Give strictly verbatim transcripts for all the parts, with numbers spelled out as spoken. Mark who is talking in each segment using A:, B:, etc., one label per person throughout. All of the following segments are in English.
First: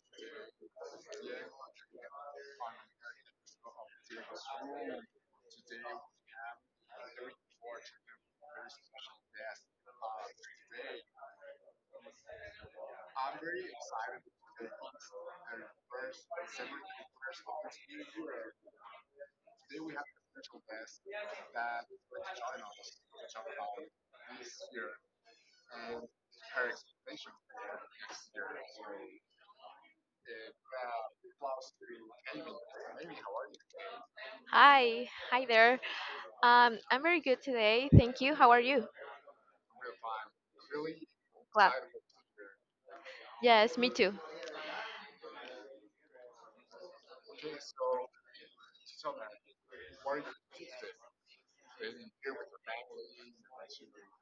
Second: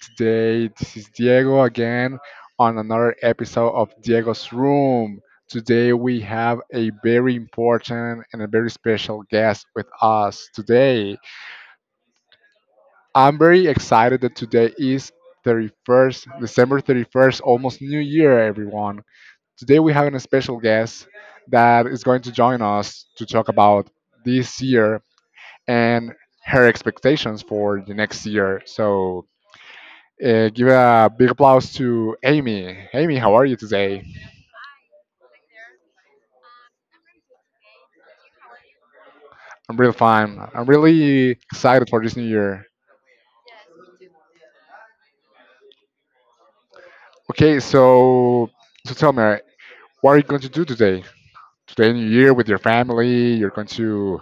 A: today? This is Diego again on another episode of Diego's Room. Today, we have a very important and a very special guest with us today. I'm very excited that today is thirty-first December thirty-first, almost New Year, everyone. Today, we have a special guest that is going to join us to talk about this year and her expectations for the next year. So, Uh, give a big applause to Amy. Amy, how are you today?
B: Hi, hi there. Um, I'm very good today. Thank you. How are you?
A: I'm really fine. I'm really
B: Glad.
A: excited for this new year.
B: Yes, me too.
A: Okay, so so tell me, what are you going to do today? Today, New Year, with your family, you're going to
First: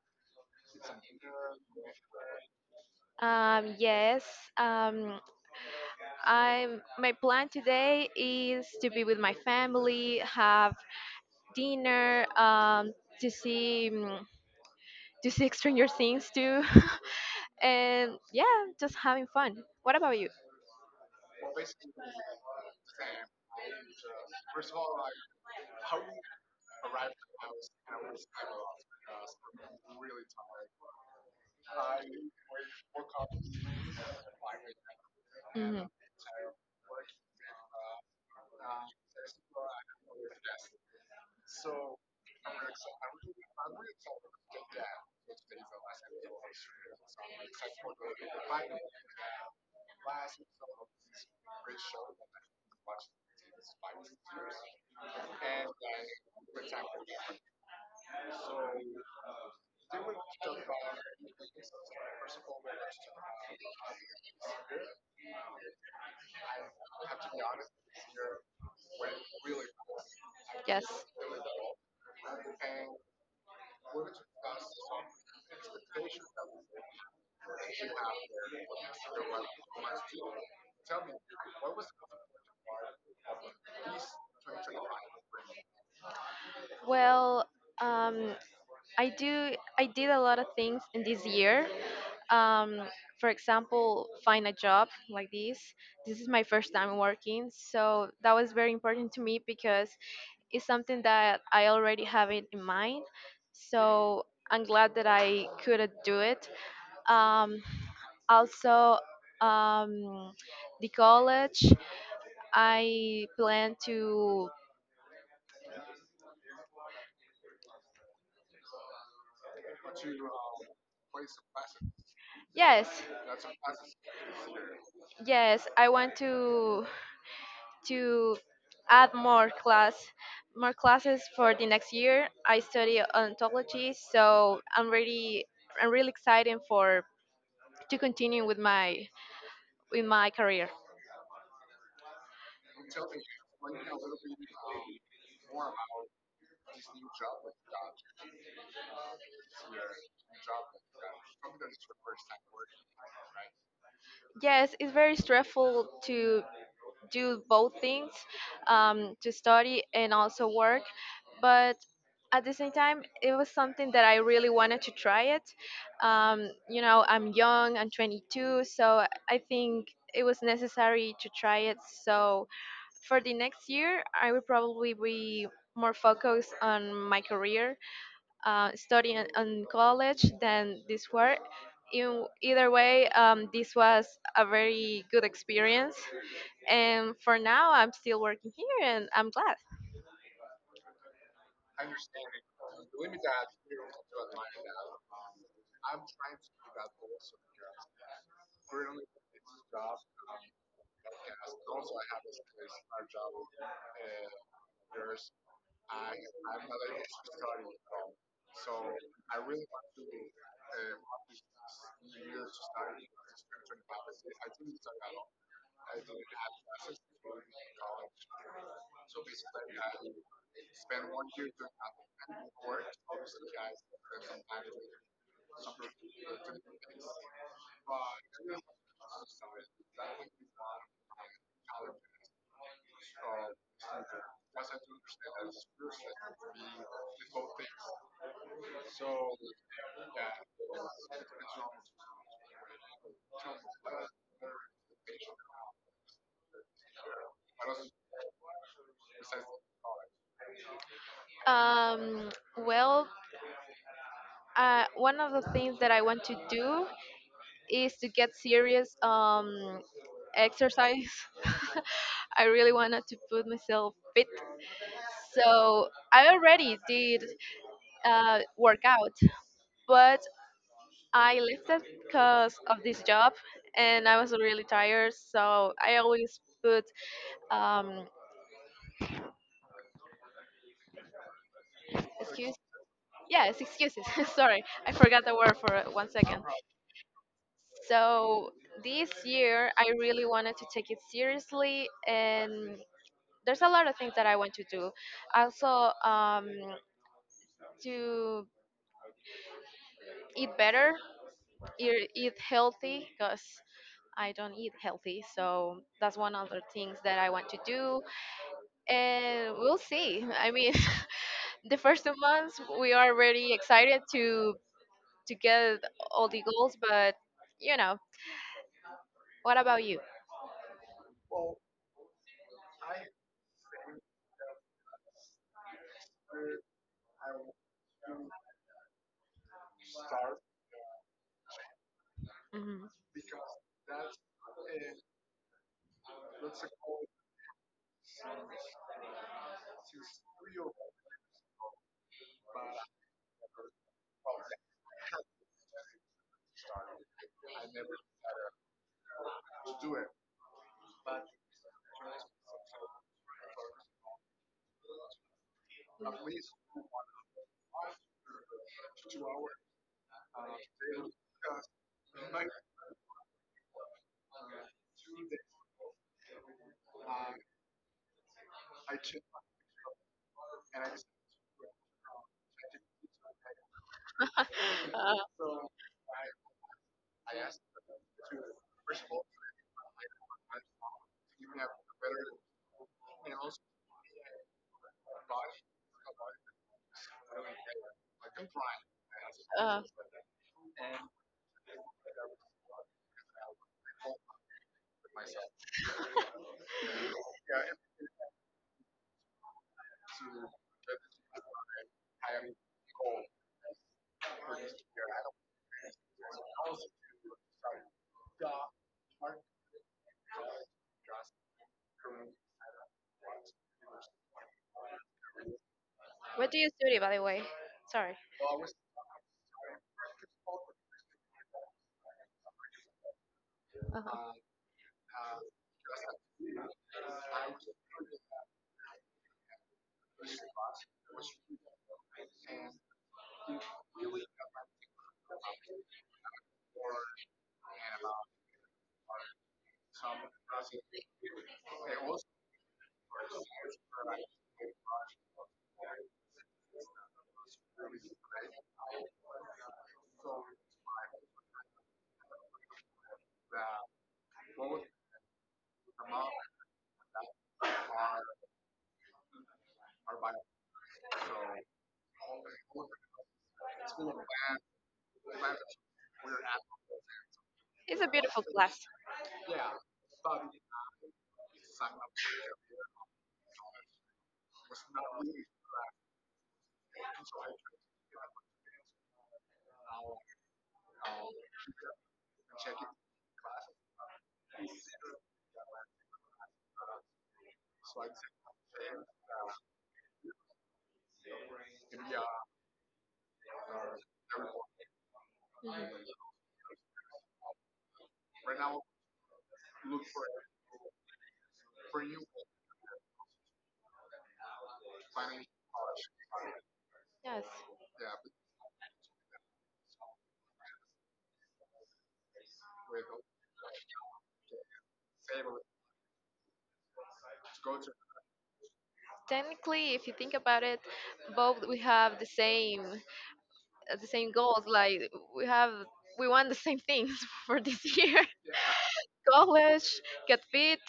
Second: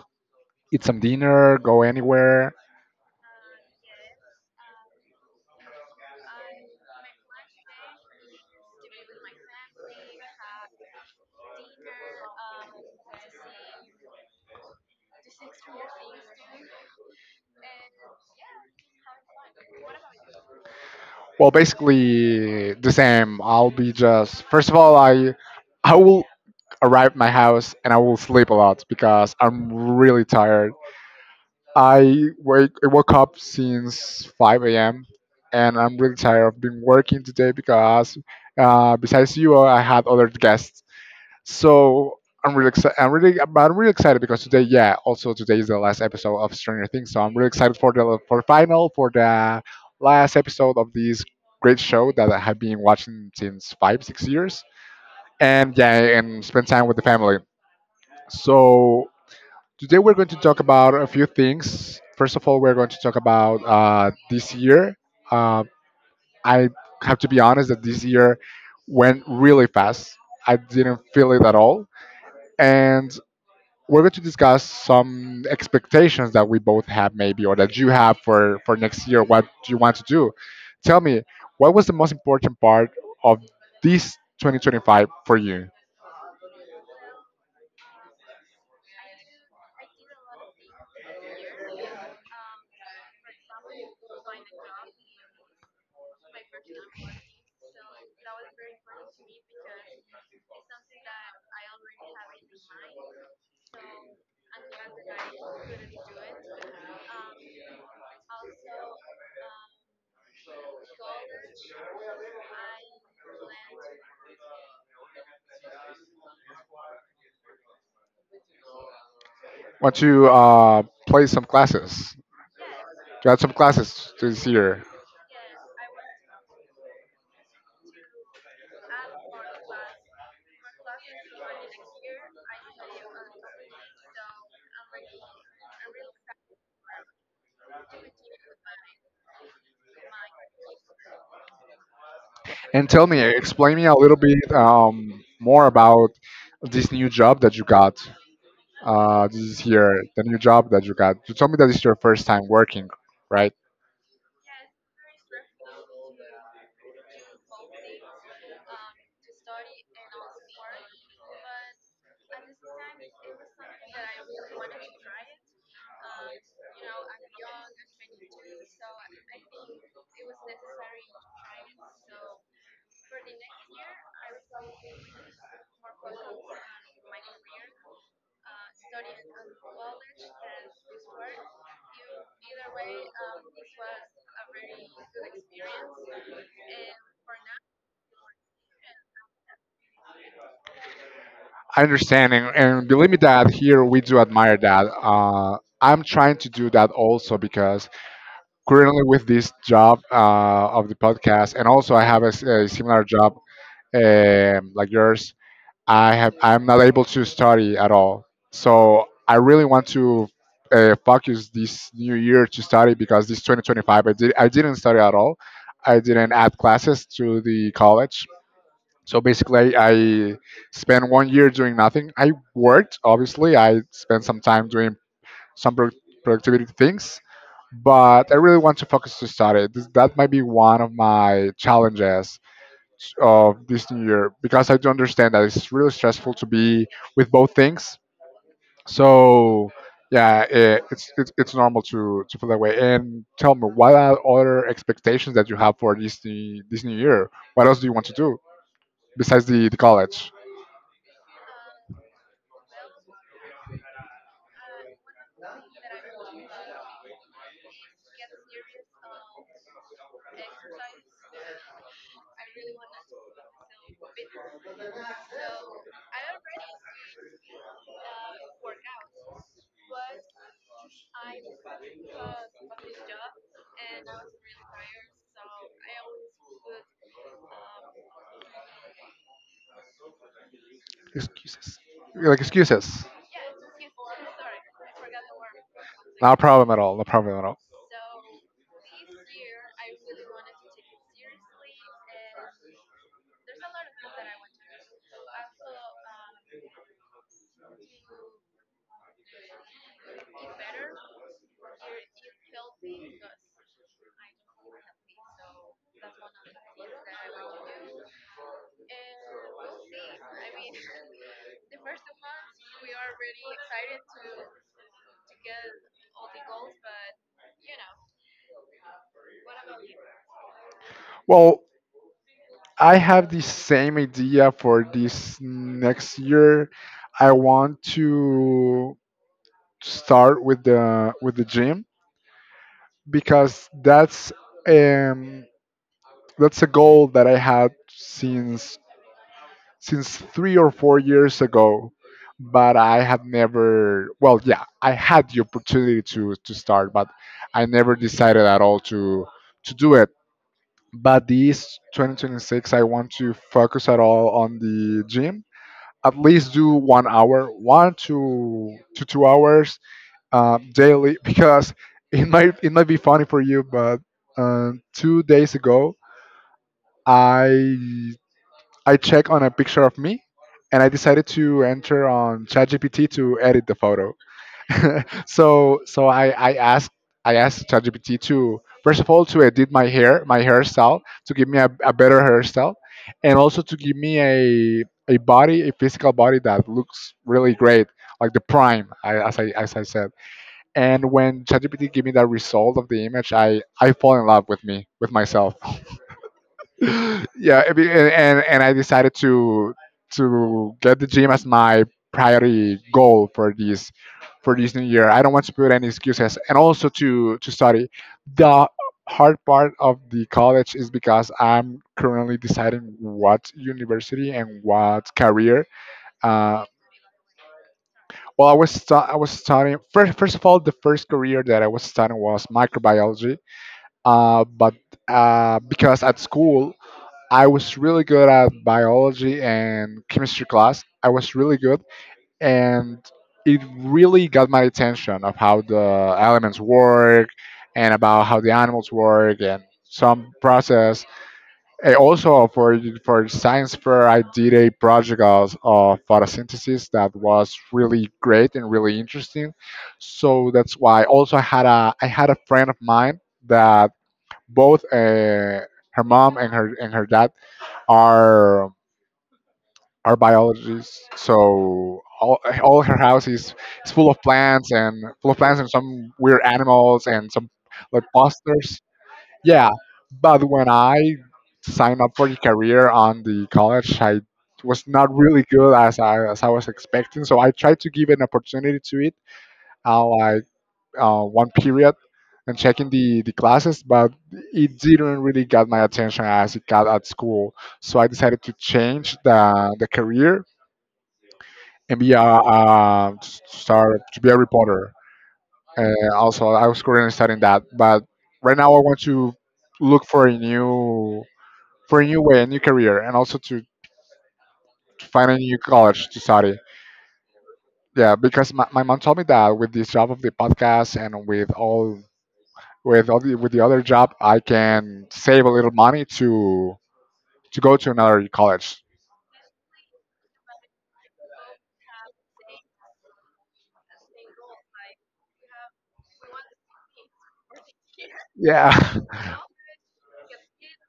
A: eat some dinner, go anywhere.
B: Um, yes. Um, I'm. My plan today is to be with my family, have dinner, um, to see mm, to see Stranger Things too, and yeah, just having fun. What about you?
A: Well, basically the same. I'll be just first of all, I I will arrive at my house and I will sleep a lot because I'm really tired. I wake I woke up since five a m and
B: Mhm.
A: I'm really tired. I've been working today because uh, besides you, I had other guests. So I'm really excited. I'm really, but I'm really excited because today, yeah, also today is the last episode of Stranger Things. So I'm really excited for the for final for the last episode of this great show that I have been watching since five six years. And yeah, and spend time with the family. So today we're going to talk about a few things. First of all, we're going to talk about uh, this year. Uh, I have to be honest that this year went really fast. I
B: Yes.
A: didn't feel it at all. And we're going to discuss some expectations that we both have, maybe, or that you have for, for next year. What do you want to do? Tell me, what was the most important part of this twenty twenty-five for you?
B: Well, um, I do. I did a lot of things in this year. Um, for example, find a job like this. This is my first time working, so that was very important to me because it's something that I already have it in mind. So I'm glad that I could uh, do it. Um, also, um, the college. I plan to.
A: Want to uh, play some classes?
B: Yes,
A: You had some classes this year.
B: yes. I want to to add more class more classes for the next year. I study ontology, so I'm really I'm really excited for to continue with my with my career.
A: And tell me, explain me a little bit um, more about this new job that you got. Uh, this is here, the new job that you got. You told me that it's your first time working, right?
B: Yes, it's very stressful to do both things, um, to study and also work, but at the same time, it was something that I really wanted to try it. Um, you know, I'm young, I'm twenty-two, so I think it was necessary to try it. So for the next year, I will probably be more focused on my career, uh, studying in in college than this work. In either way, um, this was a very good experience, and for now, I'm still working here, and I'm glad.
A: I understand, and, and believe me that here we do admire that. Uh, I'm trying to do that also because currently with this job uh, of the podcast, and also I have a, s- a similar job um, like yours. I have I'm not able to study at all. So I really want to uh, focus this new year to study because this two thousand twenty-five I did I didn't study at all. I didn't add classes to the college. So basically, I spent one year doing nothing. I worked, obviously. I spent some time doing some pro- productivity things, but I really want to focus to study. This, that might be one of my challenges of this new year because I do understand that it's really stressful to be with both things. So yeah, it, it's, it's it's normal to to feel that way. And tell me, what are other expectations that you have for this new- this new year? What else do you want to do besides the the college?
B: Um, well, uh, one of the things that I want to do is to get serious um, exercise. I really wanted to put myself fit. So I already did uh, work out, but I left it because of this job and I was really tired. So I always put um,
A: Excuses. Like
B: excuse.
A: excuses.
B: Yes, excuses. Sorry, I forgot the word for one
A: No
B: second.
A: problem at all. No problem at all.
B: So this year, I really wanted to take it seriously, and there's a lot of things that I want to do. Also, um, to eat better, eat, eat healthy, because I don't eat healthy, so that's one of the things that I want to do. And we'll see. I mean, the first two months we are really excited to to get all the goals, but you know, what about you?
A: Well, I have the same idea for this next year. I want to start with the with the gym
B: Hmm.
A: because that's um that's a goal that I had since since three or four years ago, but I had never, well, yeah, I had the opportunity to to start, but I never decided at all to to do it. But this twenty twenty-six I want to focus at all on the gym, at least do one hour, one to to two hours um, daily, because it might it might be funny for you, but um, two days ago I I checked on a picture of me, and I decided to enter on ChatGPT to edit the photo.
B: Uh,
A: so so I, I asked I asked ChatGPT to first of all to edit my hair my hairstyle to give me a, a better hairstyle and also to give me a a body a physical body that looks really great, like the prime I, as I as
B: uh.
A: I said. And when ChatGPT gave me that result of the image, I I fall in love with me with myself. Yeah, I mean, and, and and I decided to to get the gym as my priority goal for this for this new year. I don't want to put any excuses, and also to to study. The hard part of the college is because I'm currently deciding what university and what career.
B: What do
A: uh,
B: you study, by the way? Sorry.
A: well i was stu- I was studying first first of all, the first career that I was studying was microbiology.
B: Uh-huh.
A: Uh, but uh, Because at school I was really good at biology and chemistry class. I was really good, and it really got my attention of how the elements work and about how the animals work and some process. And also for for science fair, I did a project of, of photosynthesis that was really great and really interesting. So that's why. Also, I had a I had a friend of mine that both. Uh, her mom and her and her dad are are biologists. So all, all her house is, is full of plants and full of plants and some weird animals and some
B: It's
A: like
B: a beautiful class.
A: posters. Yeah, but when I signed up for the career on the college, I was not really good as I as I was expecting. So I tried to give an opportunity to it. How I uh, one period and checking the, the classes, but it didn't really got my attention as it got at school. So I decided to change the, the career and be a, uh, to start to be a reporter. And
B: Mhm.
A: also, I was currently studying that, but right now I want to look for a new for a new way, a new career, and also to, to find a new college to study.
B: Yes.
A: Yeah, because my, my mom told me that with this job of the podcast and with all with other, with the other job, I can save a little money to to go to another college.
B: Technically, if you think about it, both we have the same. uh, the same goals. Like we have, we want the same things for this year:
A: Yeah.
B: college, get fit,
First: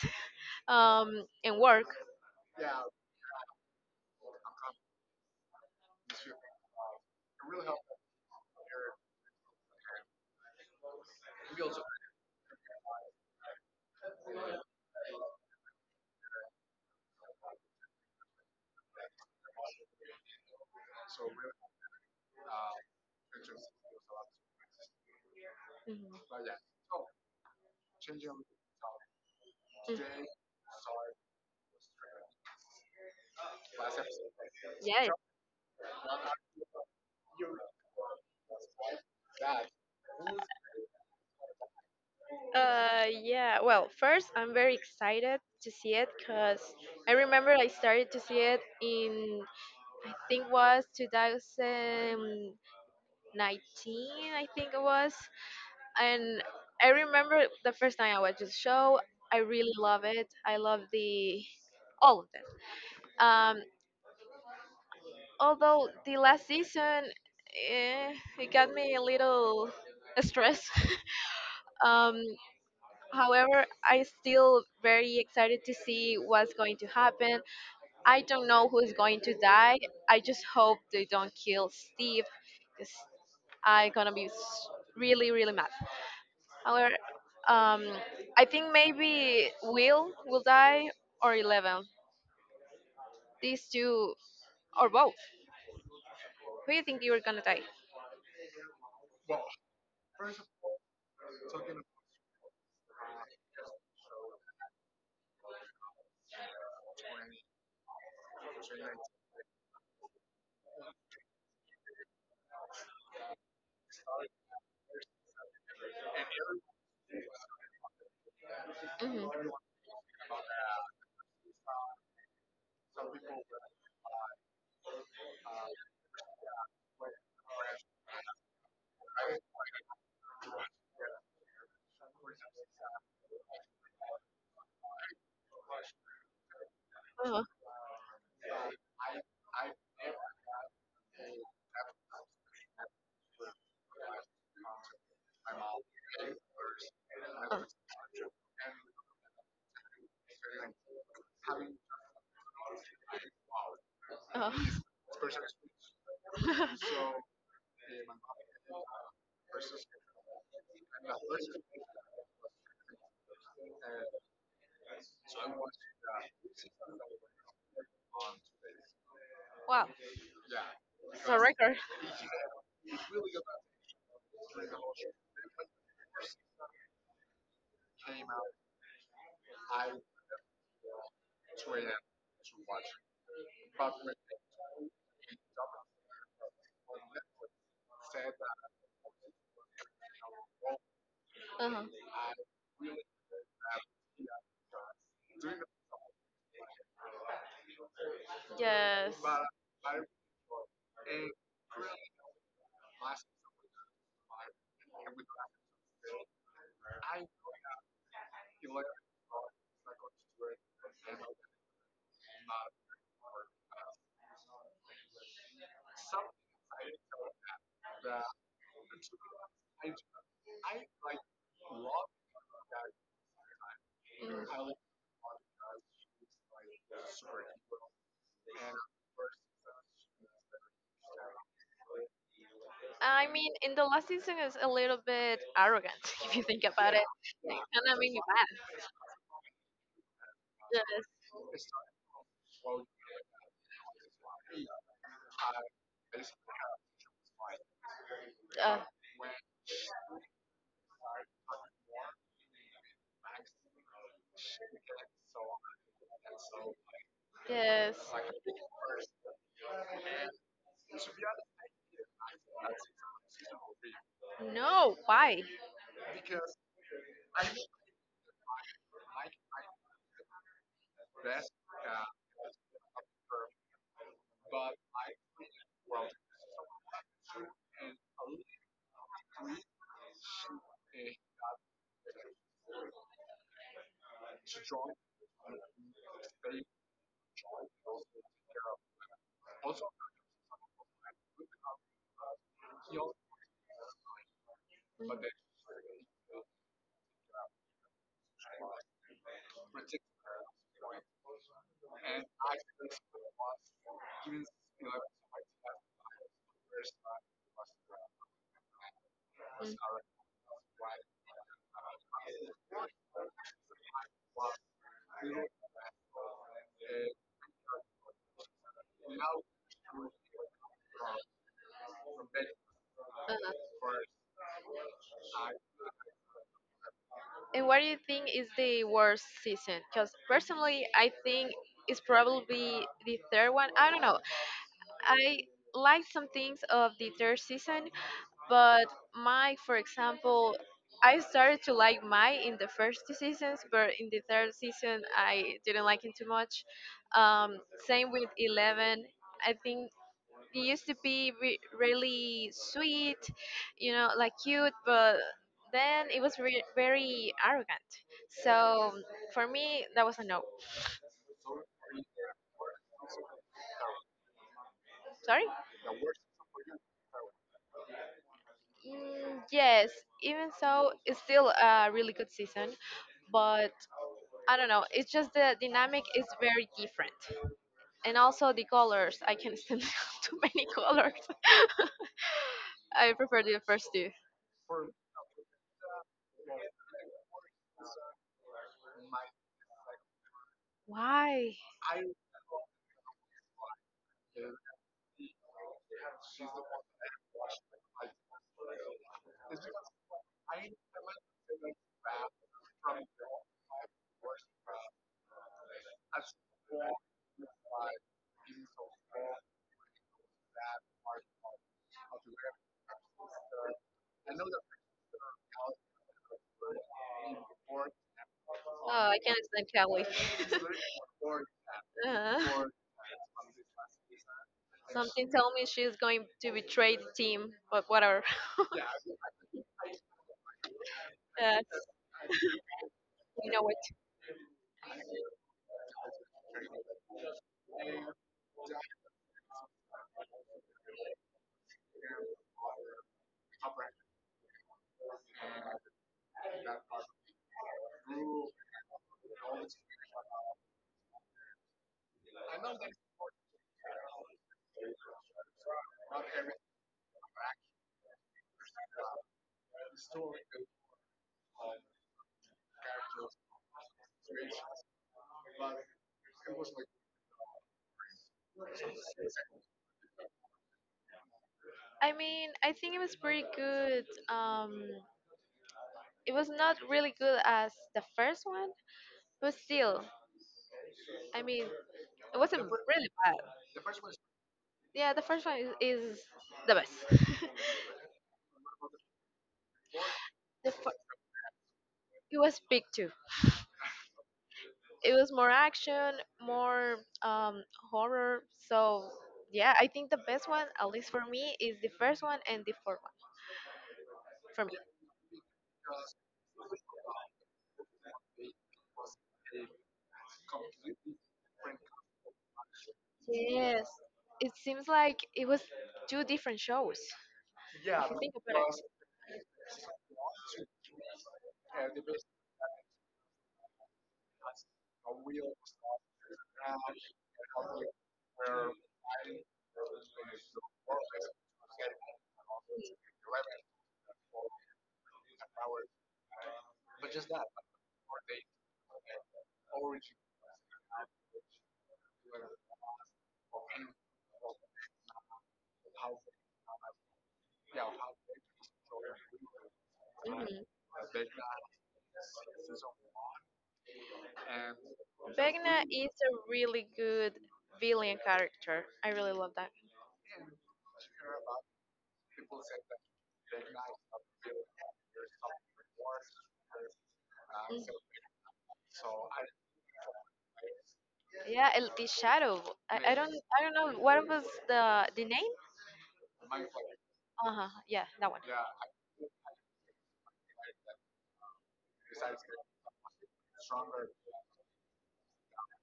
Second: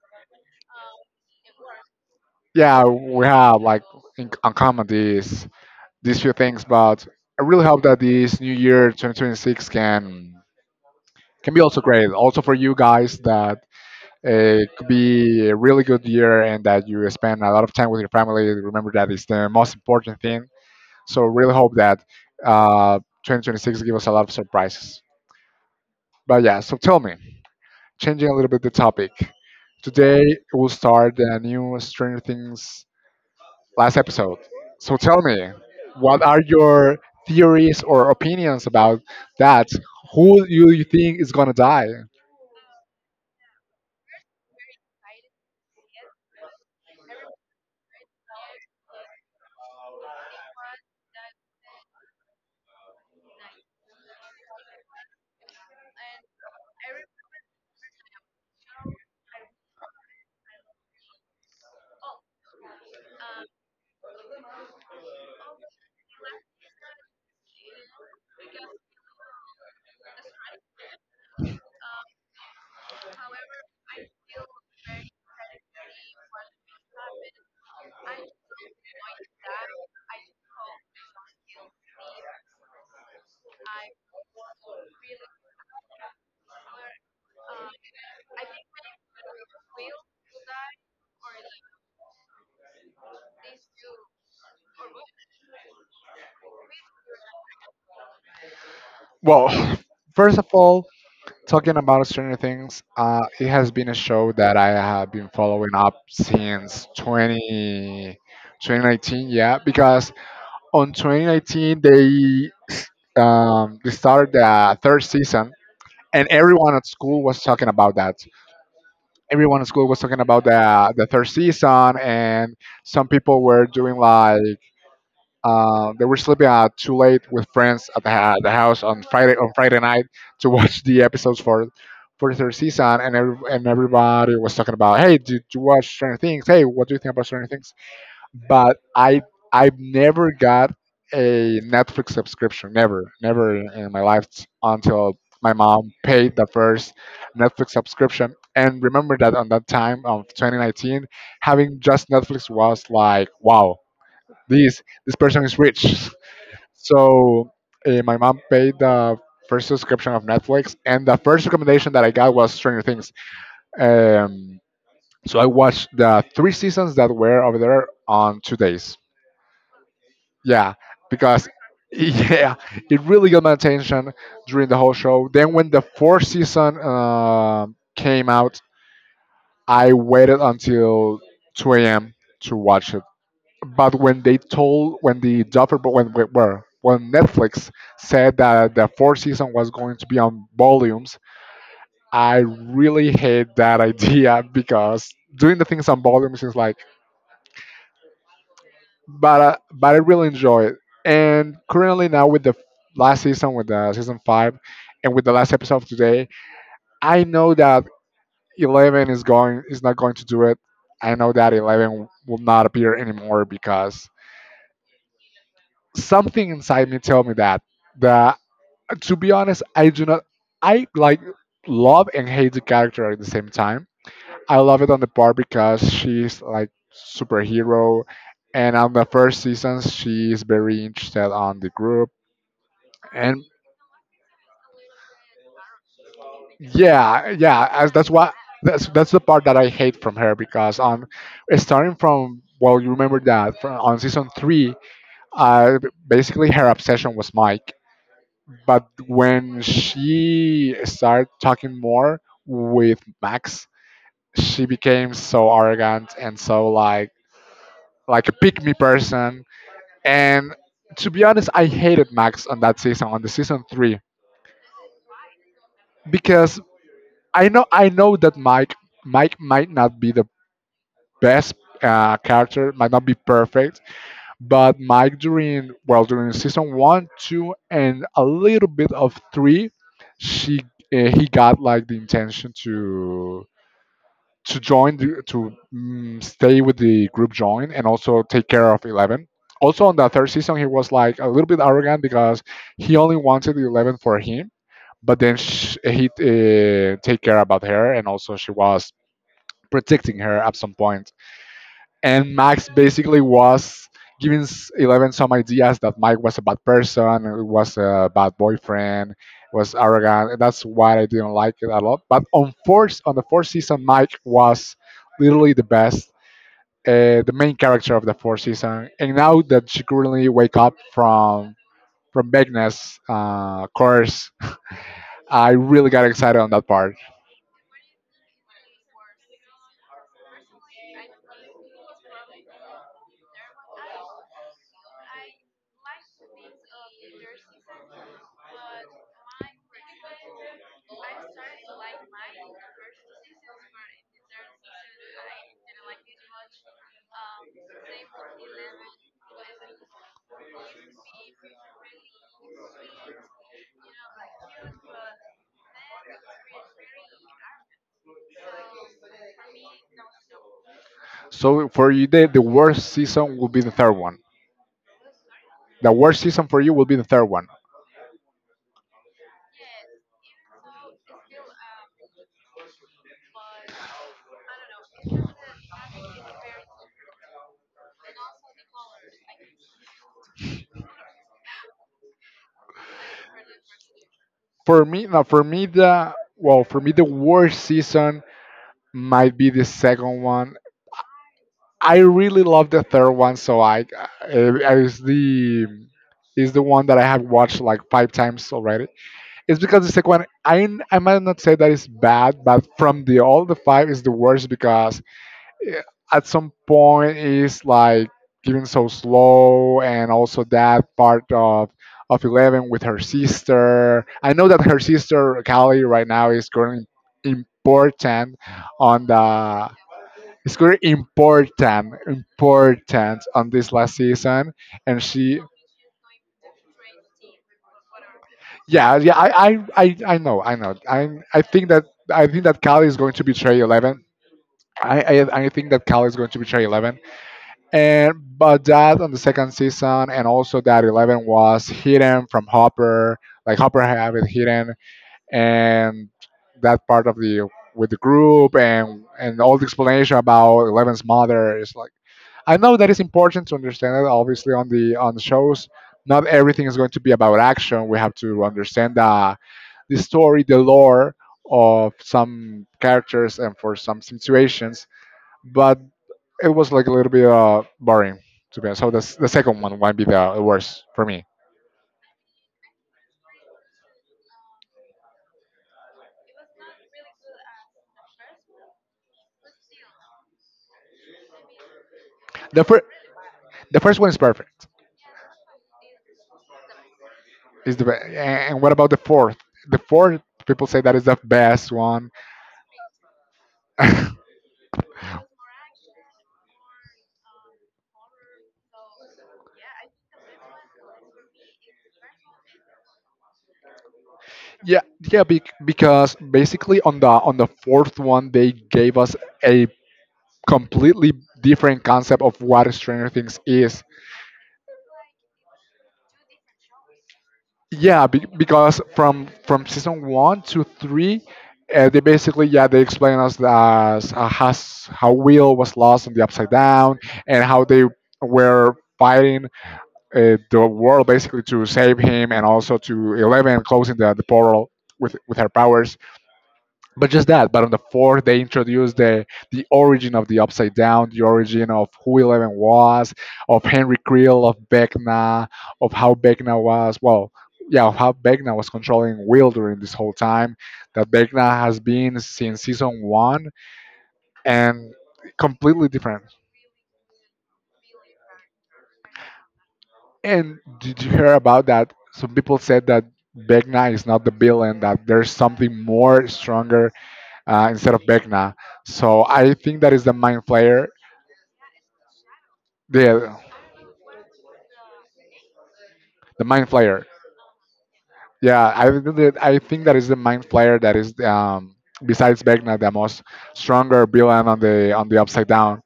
B: um, and work.
A: Yeah, we have like in uncommon these these few things, but I really hope that this new year twenty twenty-six can can be also great, also for you guys, that uh, it could be a really good year and that you spend a lot of time with your family. Remember that it's the most important thing. So really hope that uh, twenty twenty-six give us a lot of surprises.
B: Mhm.
A: But yeah, so tell me, changing a little bit the topic. Today
B: Mm.
A: we'll start the new Stranger Things last episode. So
B: Yes.
A: tell me, what are your theories or opinions about that? Who do you think is gonna die?
B: Uh, yeah. Well, first, I'm very excited to see it because I remember I started to see it in I think was two thousand nineteen. I think it was, and I remember the first time I watched the show. I really love it. I love the all of them. Um, although the last season, eh, it got me a little stressed. Um, however, I still very excited to see what's going to happen. I don't know who's going to die. I just hope they don't kill Steve, because I gonna be s- really really mad. However, um, I think maybe Will will die or Eleven. These two or both. Who do you think you're gonna die?
A: Well, first of all, talking about Stranger Things, uh, it has been a show that I have been following up since twenty twenty nineteen. Yeah, because on twenty nineteen they um, they started the third season and everyone at school was talking about that.
B: Hmm.
A: Everyone at school was talking about the the third season, and some people were doing like uh, they were sleeping out too late with friends at the, ha- the house on Friday on Friday night to watch the episodes for for the third season, and every, and everybody was talking about, hey, did you watch Stranger Things? Hey, what do you think about
B: Uh,
A: Stranger Things? But I I've never got a Netflix subscription. Never, never in in my life s- until my mom paid the first Netflix subscription. And remember that on that time of twenty nineteen,
B: uh,
A: having just Netflix was like, wow,
B: uh.
A: this this person is rich. So uh, my mom paid the first subscription of Netflix, and the first recommendation that I got was Stranger Things. Um, so I watched the three seasons that were over there on two days.
B: Wow,
A: Yeah,
B: it's a
A: because
B: record.
A: yeah, it really got my attention during the whole show. Then when the fourth season um came out, I waited until two a m to watch it. But when they told when the Duffer when when where- when Netflix said that the fourth season was going to be on volumes,
B: Uh-huh.
A: I really hate that idea because doing the things on volumes is like,
B: Yes.
A: but uh, but I really enjoy it. And currently now with the f- last season, with the season five, and with the last episode of today, I know that Eleven is going is not going to do it. I know that Eleven will not appear anymore because something inside me tell me that. That to be honest, I do not. I like, love and hate the character at the same time. I
B: Mm.
A: love it on the part because she's like superhero and on the first season she's very interested on the group
B: I
A: and
B: mean, in the last season is a little bit arrogant if you think about it.
A: yeah
B: It
A: yeah as
B: kind of
A: that's
B: made me
A: what
B: mad.
A: that's that's the part that I hate from her because, on starting from, well, you remember that from, on season three, uh basically her obsession was Mike. But when she started talking more with Max, she became so arrogant and so like,
B: Yes.
A: like a pick me person. And
B: Uh,
A: to be honest, I hated Max on that
B: yes.
A: season, on the season three,
B: No, why?
A: because i
B: Mm.
A: know i know that mike Mike might not be the best,
B: Uh,
A: uh, character might not be perfect, but Mike during, well, during season one, two, and a little bit of three, she uh, he got like the intention to to join the, to mm, stay with the group, join, and also take care of Eleven. Also on the third season, he was like a little bit arrogant because he only wanted Eleven for him, but then sh he uh, take care about her, and also she was protecting her at some point, and Max basically was giving s- Eleven some ideas that Mike was a bad person, was a bad boyfriend, was arrogant. And That's why I didn't like it a lot. But on fourth, on the fourth season, Mike was literally the best, uh, the main character of the fourth season. And now that she currently wake up from from Magnus' uh, course, I really got excited on that part.
B: and what do you think is the worst season? Because personally, I think it's probably the third one. I don't know. I like some things of the third season, but my for example I started to like my in the first two seasons but in the third season I didn't like it too much. Um, same with eleven. I think it used to be re- really sweet, you know, like cute, but then it was re- very arrogant, so for me that was a no.
A: So for you, the, the worst season will be the third one.
B: Sorry.
A: The worst season for you will be the third one.
B: Mm, yes, even so it's still a really good season, but I don't know. It's just the dynamic is very different, and also the colors. I can't stand too many colors. I prefer the first two.
A: For me, now for me the well, for me, the worst season might be the second one.
B: Why?
A: I really love the third one, so I uh, I- it's the is the one that I have watched like five times already. It's because the second one, I I might not say that it's bad, but from the all the five is the worst because at some point is like giving so slow, and also that part of of eleven with her sister. I know that her sister Callie right now is growing important on
B: Oh, I can't stand
A: the.
B: Kelly.
A: It's very important
B: Uh,
A: important on this last season, and
B: Something
A: she.
B: tell me she's going to betray the team, but whatever.
A: Yeah yeah I I I, I know I know I i
B: Uh,
A: think that I think that Callie is going to
B: you
A: betray
B: know it.
A: eleven. I, I, I think that Cal is going to betray Eleven, and but that on the second season, and also that Eleven was hidden from Hopper, like Hopper had it hidden, and that part of the with the group, and and all the explanation about Eleven's mother, is like, I know that is important to understand it. Obviously, on the on the shows, not everything is going to be about action. We have to understand the the story, the lore of some characters, and for some situations. But it was like a little bit, uh, boring, to be honest. So the s- the second one might be the the worst for me.
B: I mean, I think it was pretty good. Um, it was not really good as the first one, but still, I mean, it wasn't
A: The first
B: really bad.
A: the first one is perfect.
B: Yeah, the first one is, is the best.
A: Is the be- and what about the fourth? The fourth, people say, that is the best one.
B: It was big too. It was more action, more um, horror. So yeah, I think the best one, at least for me, is the first one and the fourth one for me.
A: Yeah, yeah, bec- because basically on the on the fourth one they gave us a completely different concept of what Stranger Things is.
B: Yes, it seems like it was two different shows. If
A: Yeah,
B: you
A: be-
B: think about
A: because
B: it.
A: from from season one to three, uh, they basically, yeah, they explain us as uh, has how Will was lost in the Upside Down, and how they were fighting, uh, the world basically, to save him, and also to Eleven closing the, the portal with with her powers, but just that. But on the fourth they introduced the the origin of the upside down, the origin of who Eleven was, of Henry Creel, of Vecna, of how Vecna was, well, yeah, of how Vecna was controlling Will during this whole time,
B: Mhm.
A: that Vecna has been since season one, and
B: Vecna
A: completely
B: is
A: different.
B: a really good villain character. I really love that.
A: And did you hear about that some people said that Begna is not the villain, that there's something more stronger, uh, instead of Begna? So I think that is the mind flayer,
B: Yeah, El the Shadow. I, I don't
A: the
B: I don't know what was the the name.
A: the mind flayer.
B: Uh huh. Yeah, that one.
A: Yeah, I think that I think that is the mind flayer that is, um besides Vecna, the most stronger villain on the on the upside down.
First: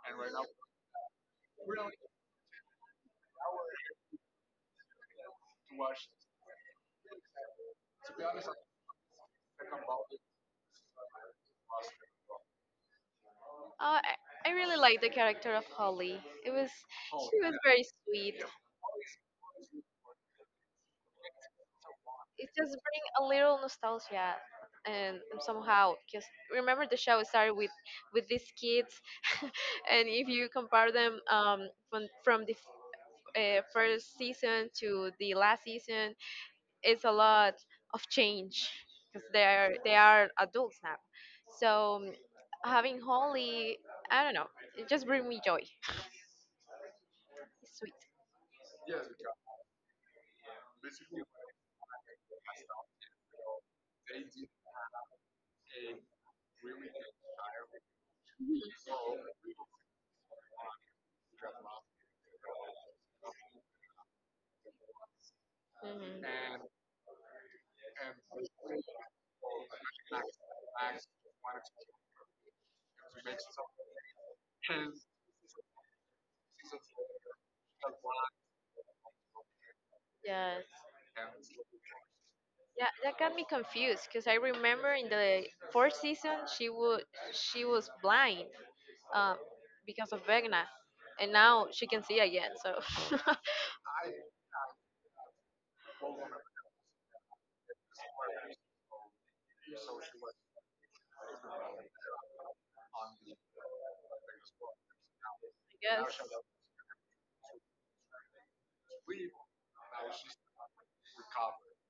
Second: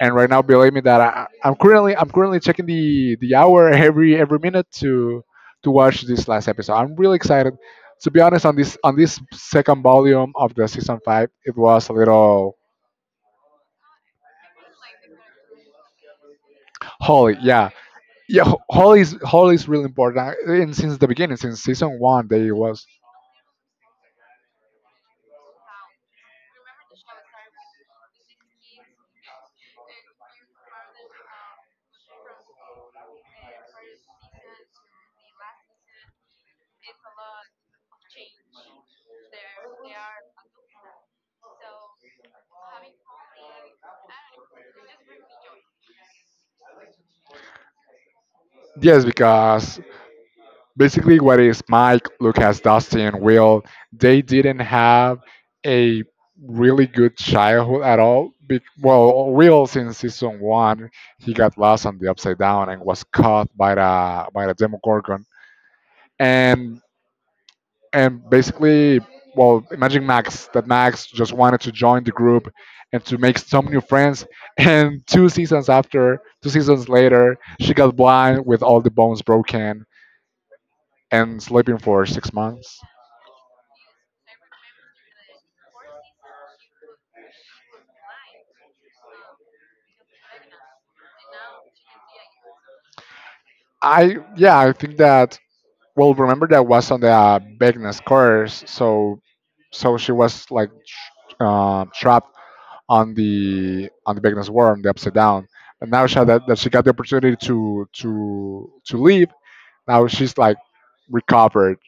A: And right now, believe me that I, I'm currently I'm currently checking the the hour every every minute to to watch this last episode. I'm really excited. To be honest, on this on this second volume of the season five, it was a little.
B: Uh, I I really like the character of Holly. It was
A: Holy.
B: She was
A: Yeah,
B: very sweet.
A: yeah. ho- Holy is holy is really important. And since the beginning, since season one,
B: It
A: they
B: just
A: was.
B: bring a little nostalgia, and somehow just remember the show started with with these kids, and if you compare them um from from the uh, first season to the last season, it's a lot of change because they are they are adults now. So um, having Holly, I don't know, it just bring me joy. It's
A: Yes, because basically what is Mike, Lucas, Dustin, Will, they didn't have a really good childhood at all. Be-
B: sweet.
A: well, Will, since season one, he got lost on the upside down and was caught by the by the Demogorgon.
B: Mhm.
A: And and basically, well, imagine Max, that Max just wanted to join the group and to make some new friends. And two seasons after, two seasons later, she got blind with all the bones broken
B: Yes.
A: and sleeping for six months.
B: Yeah, that got me confused because I remember in the fourth season she would she was blind um, because of Vegna, and now she can see again. So I
A: I Yeah, I think that, well, remember that was on the, uh, Begna's course, so so she was like, tr- uh, trapped on the on the Begna's worm, the upside down. But now
B: guess
A: she that, that she got the opportunity to to to leave, now she's like recovered.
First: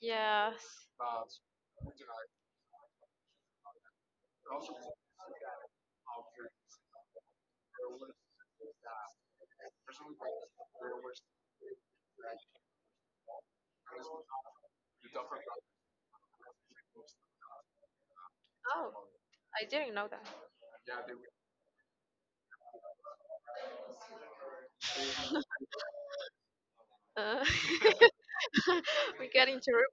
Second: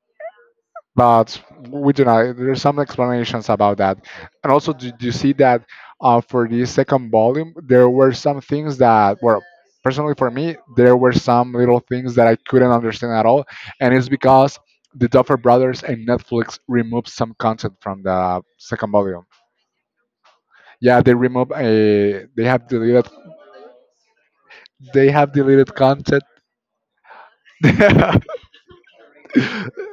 B: yes.
A: But we do not. There are some explanations about that. And also, did you see that, uh, for the second volume, there were some things that were, personally for me, there were some little things that I couldn't understand at all, and it's because the Duffer Brothers and Netflix removed some content from the second
B: Oh,
A: volume.
B: I didn't know that.
A: Yeah, they removed a. They have deleted. They have deleted content.
B: Uh, we got interrupted.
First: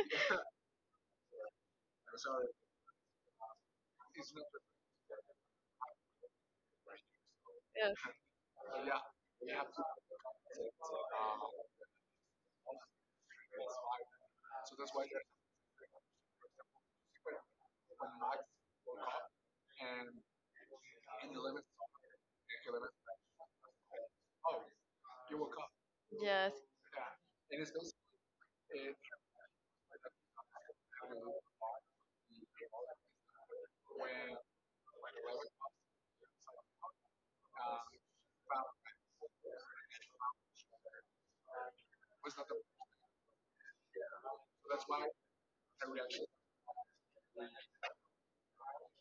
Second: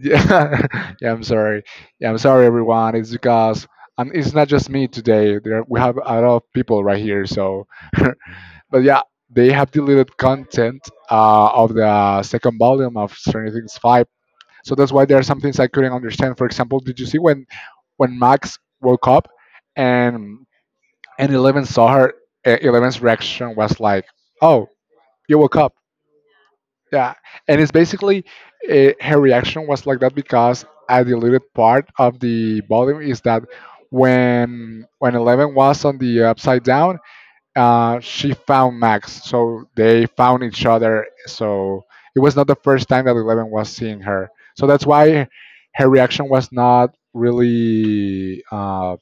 A: Yeah, yeah, I'm sorry. Yeah, I'm sorry, everyone. It's because, and it's not just me today. There, we have a lot of people right here. So,
B: Yes.
A: but yeah, they have deleted content, uh, of the second volume of Stranger Things Five. So that's why there are some things I couldn't understand. For example, did you see when when Max woke up and and Eleven saw her? uh, Eleven's reaction was like, "Oh, you woke up."
B: Yes.
A: Yeah, and it's basically, uh, her reaction was like that because a deleted part of the volume is that when when Eleven was on the upside down, uh, she found Max, so they found each other. So it was not the first time that Eleven was seeing her. So that's why her reaction was not really, uh,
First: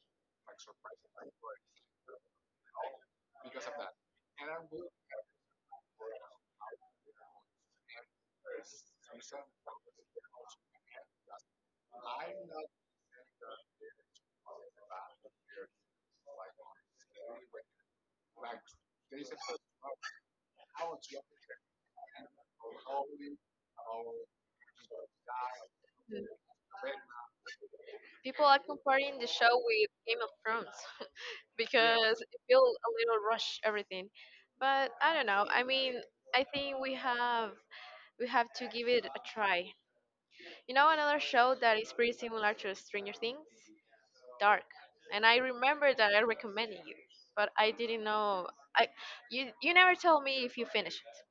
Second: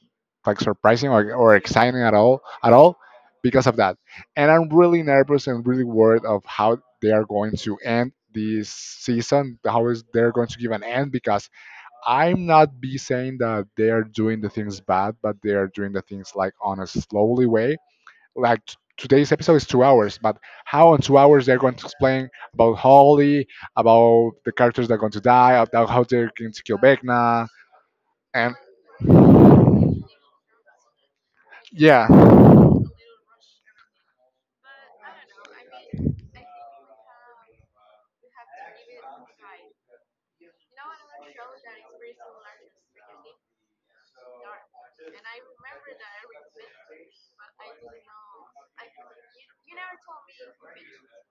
A: like surprising or, or exciting at all, at all, because of that. And I'm really nervous and really worried of how they are going to end this season. How is they're going to give an end? Because I'm not be saying that they are doing the things bad, but they are doing the things like on a slowly way, like t- today's episode is two hours, but how in two hours they're going to explain about Holly, about the characters that are going to die, about how
B: Mm.
A: they're going to kill Vecna,
B: People
A: and
B: are comparing the show with Game of Thrones because
A: yeah.
B: it feels a little rush everything. But I don't know. I mean, I think we have we have to give it a try. You know, another show that is pretty similar to Stranger Things? Dark. And I remember that I recommended you, but I didn't know. I You you never told me if you finished it.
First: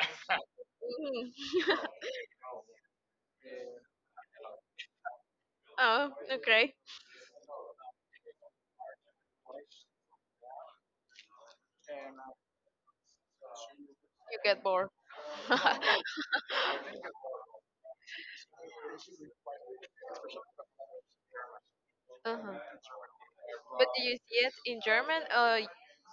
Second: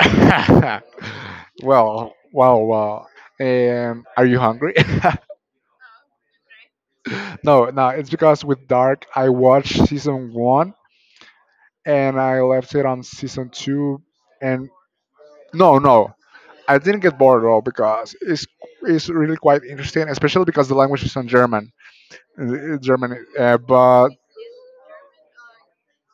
B: Mhm.
A: Well, well, well. Um, are you hungry?
B: Oh, okay.
A: No, no. It's because with Dark, I watched season one, and I left it on season two,
B: You get
A: and
B: bored.
A: no,
B: Uh-huh.
A: no. I didn't get bored at all because it's it's really quite interesting, especially because the language is in German, uh, German. Uh,
B: But do
A: but
B: you see it in German or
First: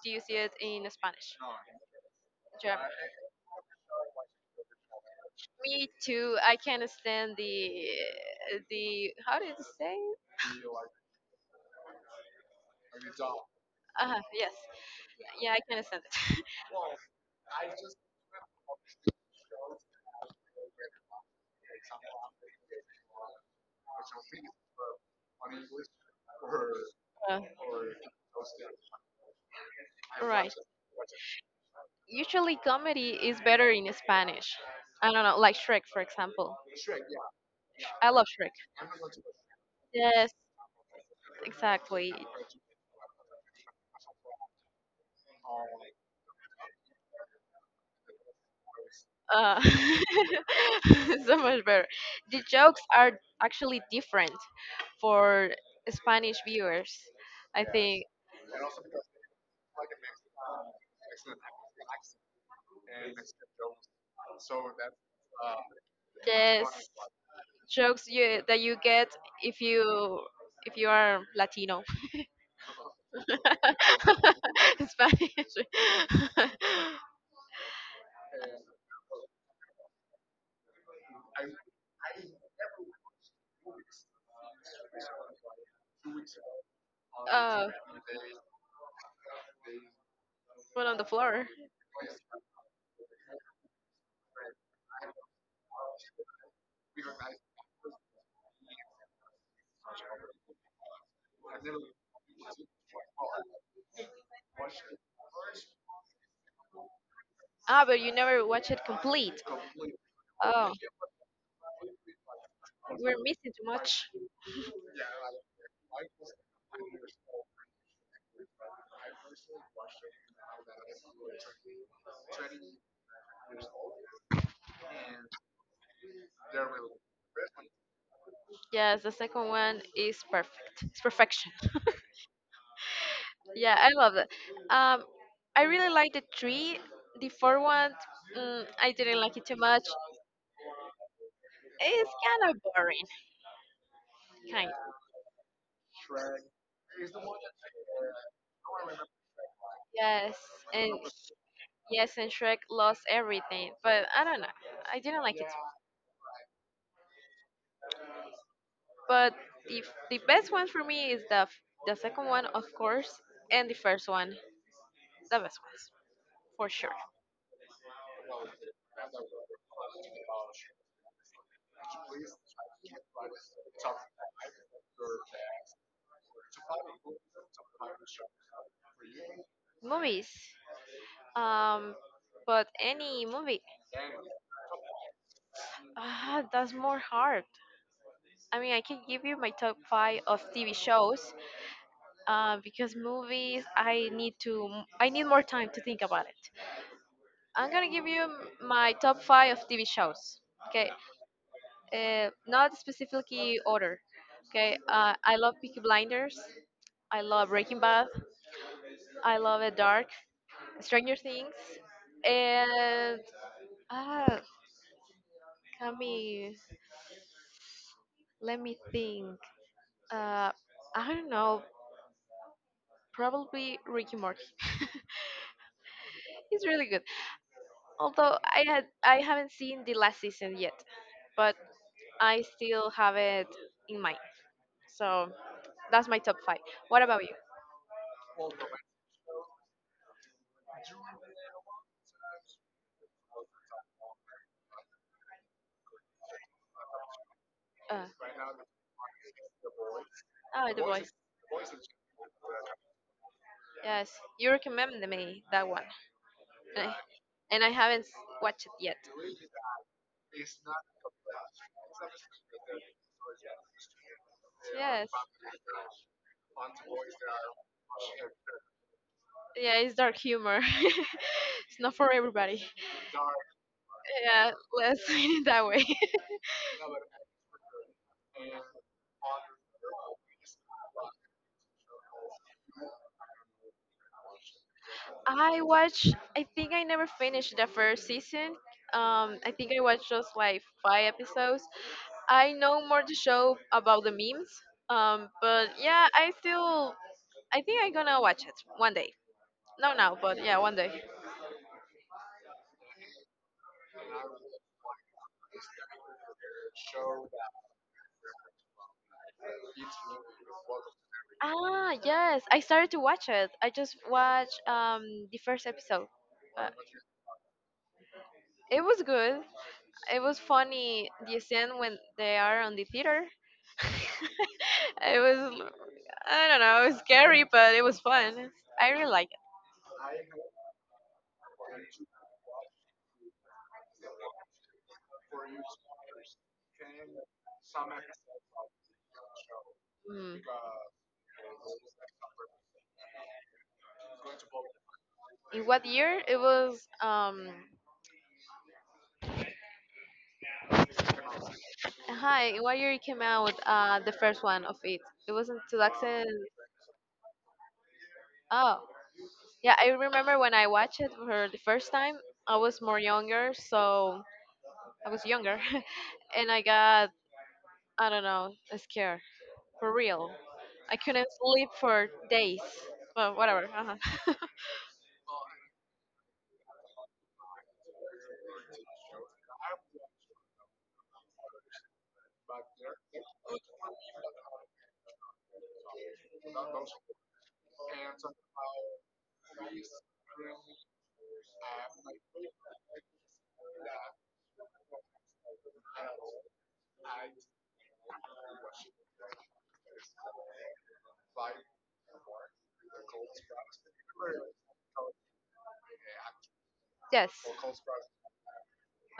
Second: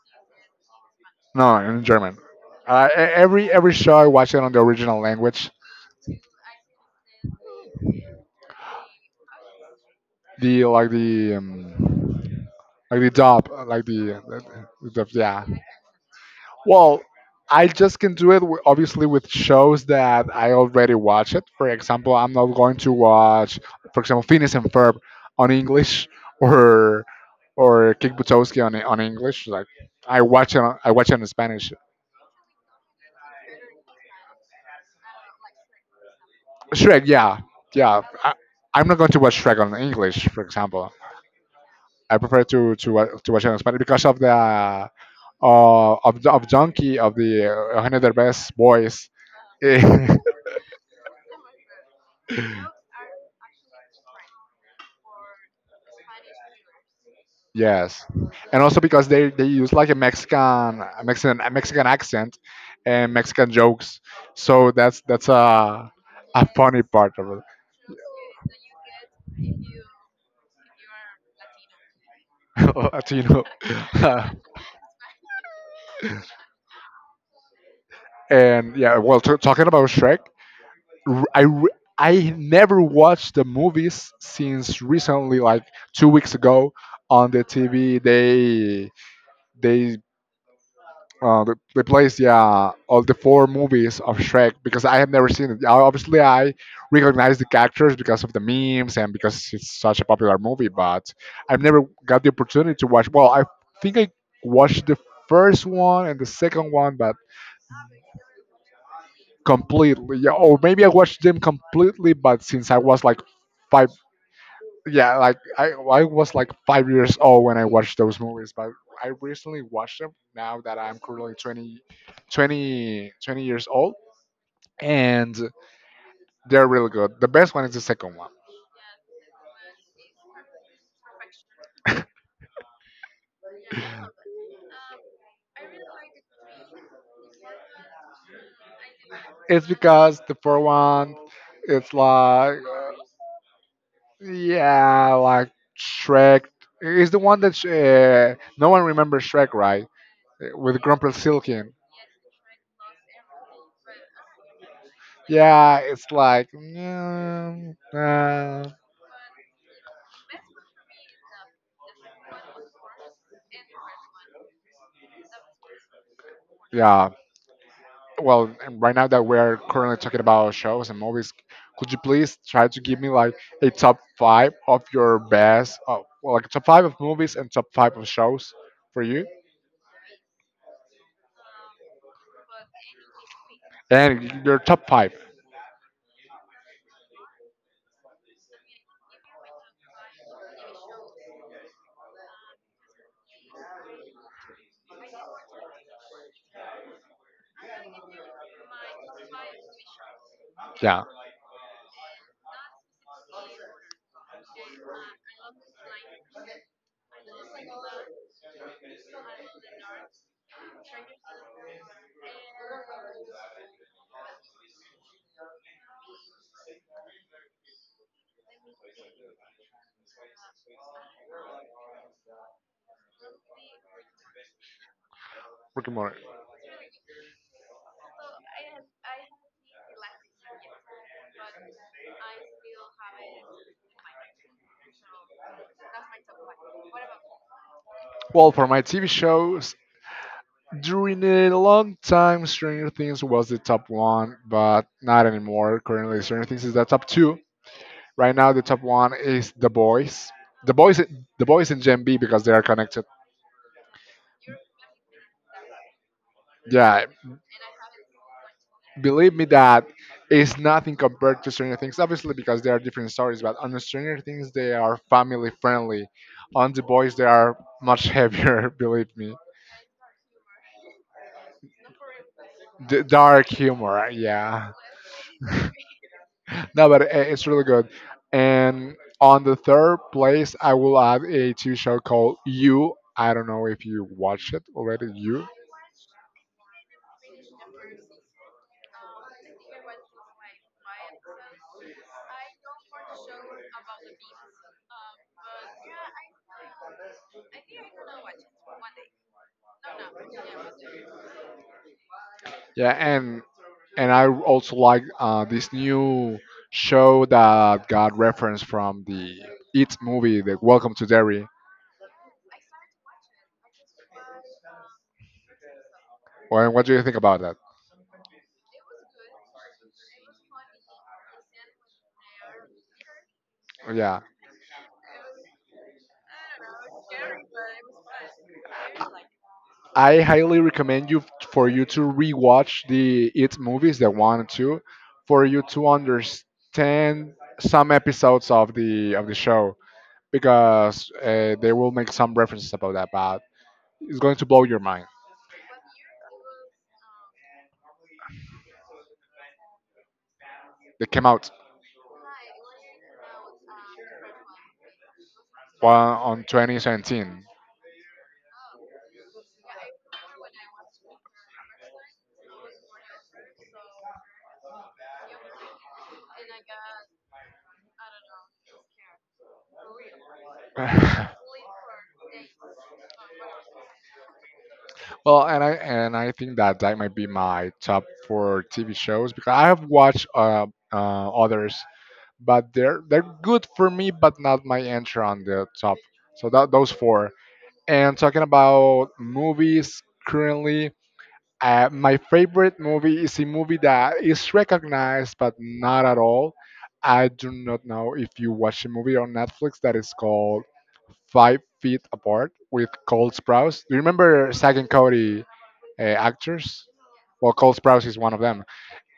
B: do you see it in Spanish?
A: no, in German.
B: German.
A: Uh, e- every every show I watch it on the original language.
B: Me too. I can't stand the the how did it say?
A: The, like the, um, like the dub, like
B: Uh,
A: the,
B: yes.
A: the, the, the yeah.
B: Yeah, I can't stand it.
A: Well, I just can do it wi- obviously with shows that I already watch it. For example, I'm not going to watch, for example, Phineas and Ferb on English or
B: Uh,
A: or Kick Butowski on on English. Like I watch
B: right.
A: it on- I watch it in Spanish.
B: Usually comedy is better in Spanish. I don't know, like Shrek for example.
A: Shrek, yeah, yeah.
B: I love
A: I,
B: Shrek.
A: I'm not going to watch Shrek on English,
B: Yes,
A: for example.
B: exactly.
A: I prefer to to wa- to watch it in Spanish because of the, uh, of of Donkey of the, uh, Eugenio Derbez voice.
B: Uh, so much better. The jokes are actually different for Spanish viewers. I
A: Yes.
B: think
A: And also because they, they use like a Mexican a Mexican a Mexican accent and Mexican jokes. So that's that's a a
B: yes,
A: funny part of
B: jokes you that you get if you if you are Latino.
A: it, you know.
B: In Spanish.
A: And yeah, well, t- talking about Shrek, r- I re- I never watched the movies since recently, like two weeks ago on the
B: uh,
A: T V. They they
B: well, on the
A: uh,
B: floor.
A: they they plays, yeah, all the four movies of Shrek because I have never seen it. I- Obviously, I recognize the characters because of the memes and because it's such a popular movie, but I've never got the opportunity to watch. Well, I think I watched the first one and the second one, but
B: Ah, but you never watch it complete.
A: completely, yeah, or
B: Oh,
A: maybe I watched them completely, but since I was
B: we're
A: like
B: missing too
A: five
B: much.
A: yeah, like I I was like five years old when I watched those movies, but I recently watched them now that I'm currently twenty, twenty, twenty years old, and they're really good. The best one is the second one.
B: Yes, the second one is perfect. It's perfection. Yeah, I love that. Um, I really like the three. The four one, mm, I didn't like it too
A: It's
B: much.
A: because the first one, it's
B: It's kind
A: like
B: of
A: uh,
B: boring, kind.
A: yeah, like Shrek. It's the one that sh- uh, no one remembers Shrek, right?
B: Yes,
A: With
B: and
A: Grumpel Silkin.
B: Yes, and Shrek lost everything, but I don't know. I didn't like it.
A: Yeah, it's like, mm, uh,
B: But the the best one for me is the f- the second one, of course, and the first one, the best ones for sure.
A: yeah. Well, and right now that we're currently talking about shows and movies, could you please try to give me like a top five of your best, uh, well, like top five of movies and top five of shows for you,
B: Movies, um, but any movie,
A: and your top five.
B: ah, that's more hard. I mean, I can give you my top five of TV shows, uh, because movies, I need to, I need more time to think about it. I'm gonna give you m- my top five of T V shows. Okay,
A: Yeah,
B: uh, not specifically order. Okay, uh, I love Peaky Blinders. I love Breaking Bad. I love it Dark, Stranger Things, and ah, Kami. Let me think. Uh, I don't know. Probably Ricky Morty.
A: Rick and Morty.
B: It's really good. Although I had I haven't seen the last season yet, but I still have it in mind. So that's my top five. What about you?
A: Well, for my T V shows, during a long time, Stranger Things was the top one, but not anymore. Currently, Stranger Things is the top two.
B: Uh,
A: Right now, the top one is The Boys.
B: oh,
A: The
B: The
A: Boys,
B: Boys.
A: The Boys and Gen B because they are connected.
B: Yeah. Yes, you recommended me that one, and I
A: Yeah,
B: and I haven't s- watched it yet.
A: believe me that it's nothing compared to Stranger Things. Obviously, because they are different stories, but on Stranger Things they are
B: Yes,
A: family friendly. On The Boys they are much heavier. believe me,
B: yeah, it's dark humor. It's not for everybody.
A: D- dark humor.
B: Yeah,
A: Yeah,
B: let's put it that way.
A: no, but i- it's really good. And on the third place, I will add a T V show called You. I don't know if you watched it already. You.
B: I watched. I think I never finished the first season. Um, I think I watched just like five episodes. I know more to show about the memes. Um, but yeah, I still. I think I'm gonna watch it one day. No, now, but yeah, one day.
A: Yeah, and and I also like uh, this new show that got reference from the It movie, the Welcome to Derry.
B: Ah, yes, I started to watch it. I just watched um the first episode. Uh,
A: Well, what do you think about that?
B: it was good. It was funny. The scene when they are on the theater.
A: Yeah.
B: It was I don't know, it was scary, but it was fun. I really like
A: I highly recommend you for you to rewatch the It movies, the one and two, for you to understand some episodes of the of the show.
B: it. Mm.
A: Because uh, they will make some references about that, but it's going to blow your mind.
B: In what year it was? Um,
A: They came out
B: hi, in what year it came out? Uh, the first one of it. It was in
A: one
B: two thousand.
A: on twenty seventeen.
B: Oh, yeah, I remember when I watched it for the first time. I was more younger, so I was younger, and I got I don't know scared for real. I couldn't sleep for days. Well, whatever. Uh-huh.
A: well, and I and I think that that might be my top four T V shows because I have watched uh, uh, others, but they're they're good for me, but not my entry on the top. So that those four. And talking about movies currently, uh, my favorite movie is a movie that is recognized but not at all. I do not know if you watch a movie on Netflix that is called Five Feet Apart with Cole Sprouse. Do you remember Zack and Cody uh, actors?
B: Yes.
A: Well, Cole Sprouse is one of them.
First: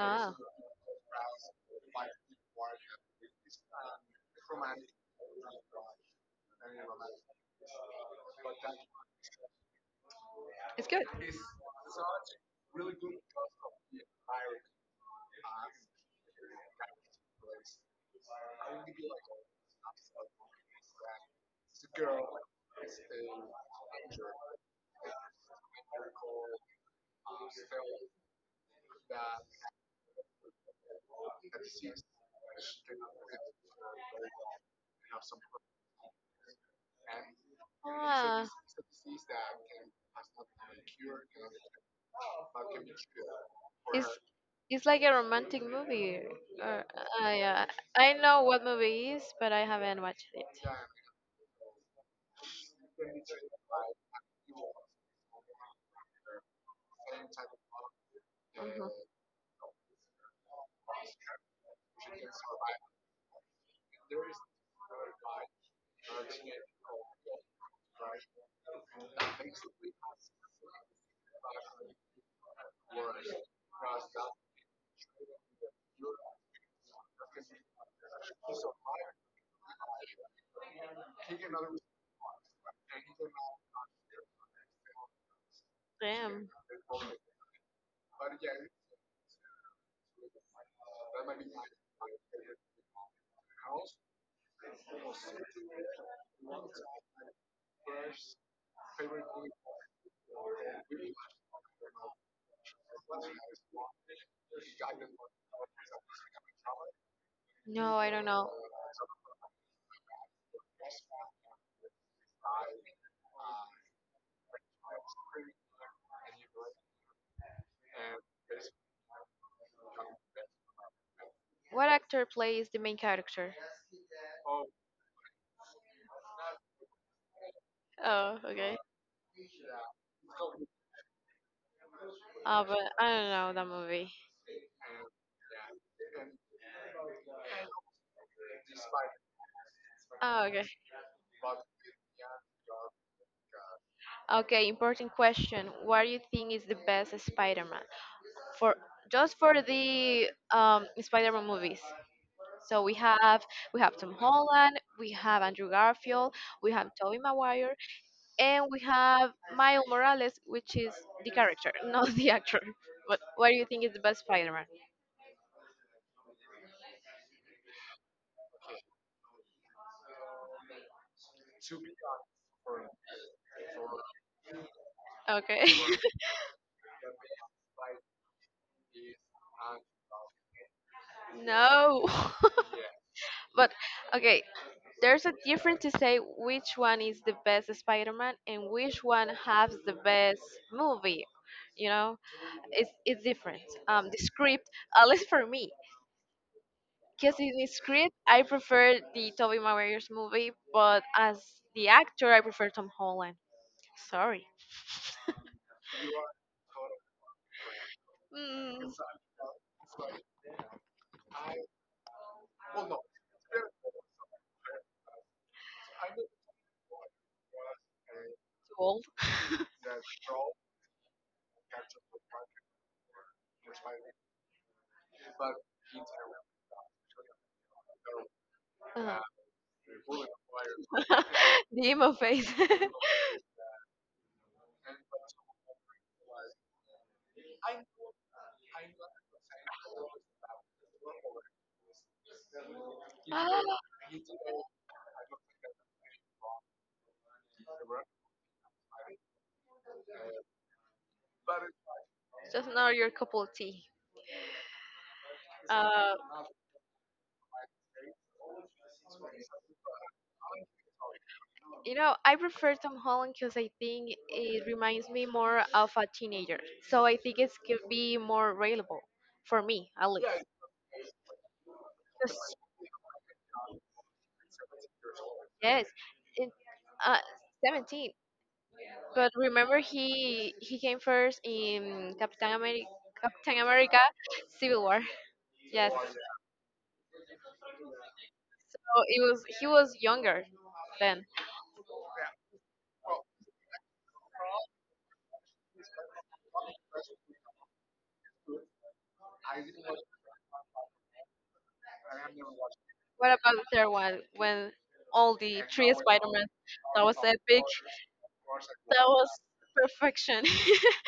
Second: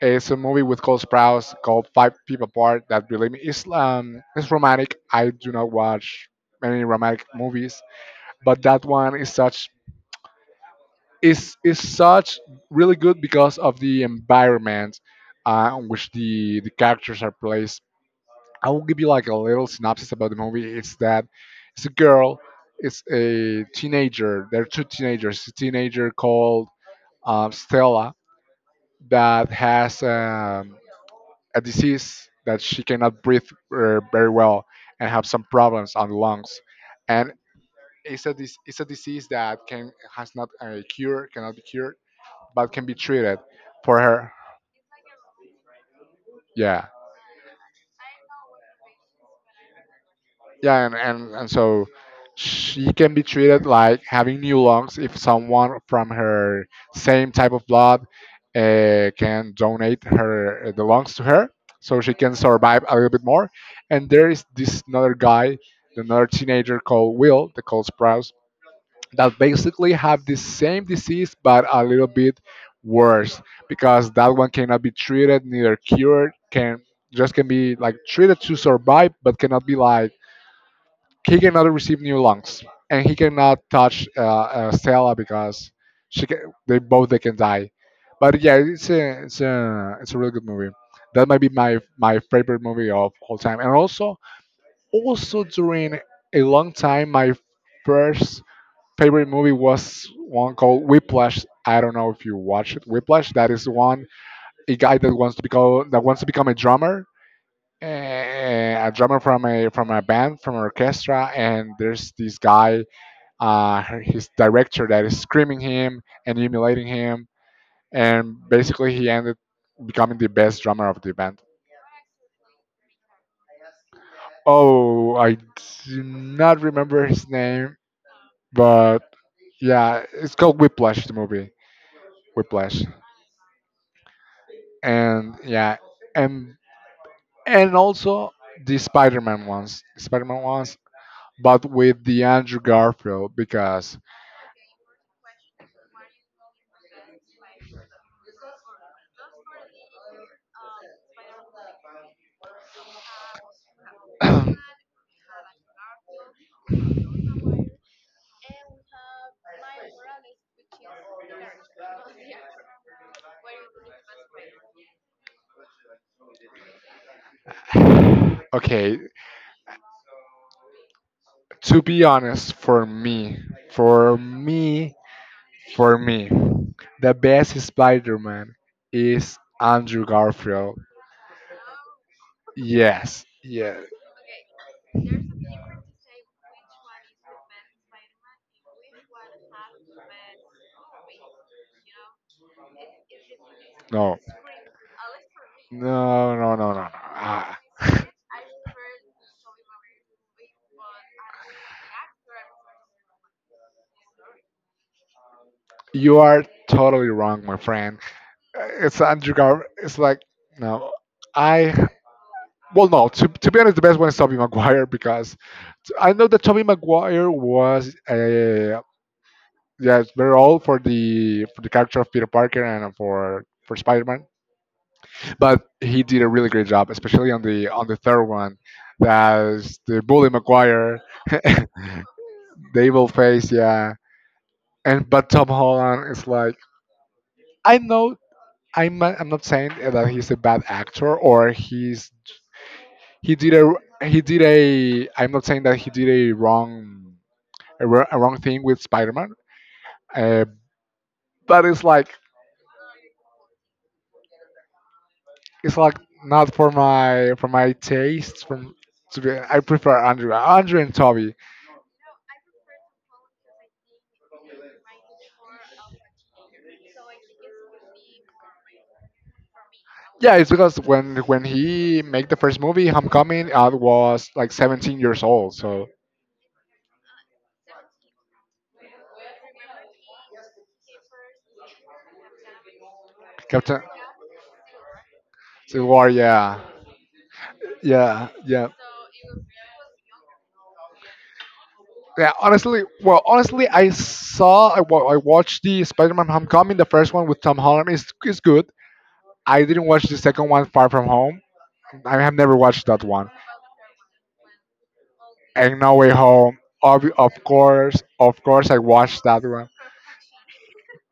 A: It's a movie with Cole Sprouse called Five Feet Apart that, believe me, is um, it's romantic. I do not watch many romantic movies, but that one is such
B: it's good.
A: is is such really good because of the environment uh, in which the the characters are placed. I will give you like a little synopsis about the movie. It's that it's a girl, it's a teenager. There are two teenagers. A teenager called um, Stella that has um, a disease that she cannot breathe uh, very well and have some problems on the lungs, and it's a
B: Ah,
A: dis- it's a disease that can has not a cure, cannot be cured but can be treated for
B: it's
A: her.
B: it's like a romantic movie. Or,
A: Yeah,
B: I uh, I know what movie it is, but I haven't watched it.
A: yeah, and and, and so she can be treated like having new lungs if someone from her same type of blood
B: Mhm.
A: uh, can donate her uh, the lungs to her, so she can survive a little bit more. And there is this another guy, another teenager called Will, the calls Sprouse that basically have the same disease but a little bit worse because that one cannot be treated neither cured can just can be like treated to survive but cannot be like he cannot receive new lungs and he cannot touch uh, uh, Stella because she
B: Damn.
A: can, they both they can die but yeah it's a, it's a it's a really good movie that might be my my favorite movie of all time and also also during a long time my first favorite movie was one called Whiplash. I don't know if you watched it. Whiplash. That is one a guy that wants to become that wants to become a drummer,
B: No, I don't know.
A: eh, a drummer from a from a band from an orchestra. And there's this guy, uh, his director that is screaming him and humiliating him, and basically he ended becoming the best drummer of the band.
B: What actor plays the main character?
A: Oh, I do not remember his name,
B: Oh, okay.
A: but yeah, it's called Whiplash. The movie
B: Oh,
A: Whiplash.
B: but I don't know that movie.
A: And yeah, and and also the Spider-Man ones, Spider-Man
B: Oh, okay.
A: ones, but with the Andrew Garfield because
B: Okay, important question. What do you think is the best Spider-Man for just for the um, Spider-Man movies? So we have we have Tom Holland, we have Andrew Garfield, we have Tobey Maguire, and we have Miles Morales, which is the character, not the actor. But what do you think is the best Spider-Man?
A: okay, to be honest, for me, for me,
B: Okay.
A: for me, the best Spider-Man is Andrew Garfield.
B: No.
A: Yes,
B: But
A: yeah,
B: okay, there's a difference to say which one is the best Spider-Man and which one has the best movie. You know, it's it's different. Um,
A: no.
B: the script, at least for me,
A: No, no, no, no, no.
B: because in
A: Ah.
B: the script I prefer the Tobey Maguire's movie, but as the actor I prefer Tom Holland. Sorry,
A: You are totally wrong, my friend.
B: mm,
A: It's
B: too
A: Andrew Gar. It's like no, I. Well, no. To, to be honest, the best one is Tobey Maguire because I know that Tobey Maguire was uh,
B: old.
A: yeah it's very old for the for the character of Peter Parker and for for Spider Man, but he did a really great job, especially on the on the third one.
B: Uh,
A: That's the bully Maguire, the
B: the emo face.
A: evil face. Yeah, and but Tom Holland is like I know I'm not- I'm not saying that he's a bad actor or he's he did
B: Ah,
A: a he did a I'm not saying that he did a wrong a, wr- a wrong thing with Spider-Man, uh, but it's like
B: Just not your cup of tea.
A: it's like
B: Uh,
A: not for my for my taste from to be I prefer Andrew Andrew and Toby.
B: You know, I prefer Tom Holland because I think it reminds me more of a teenager. So I think it could be more available for me, at least.
A: Yeah, it's because when when he made the
B: 'Cause-
A: first movie, Homecoming, I was like seventeen years old. So
B: yes, it, uh, seventeen. But remember, he he came first in Captain America, Captain
A: Captain
B: America Civil War.
A: Civil
B: Yes,
A: War,
B: so
A: yeah, yeah, yeah.
B: it was he was younger then.
A: Yeah, honestly, well, honestly, I saw, I, wa- I watched the Spider-Man Homecoming. The first one with Tom Holland is is good. I didn't watch the second one, Far From Home. I have never watched that one.
B: What about the third one when all the
A: And No
B: three
A: Way
B: Spider-Man?
A: Home.
B: That
A: Ob-
B: was
A: of
B: epic.
A: course, of course, I
B: That
A: watched
B: was
A: that one.
B: perfection.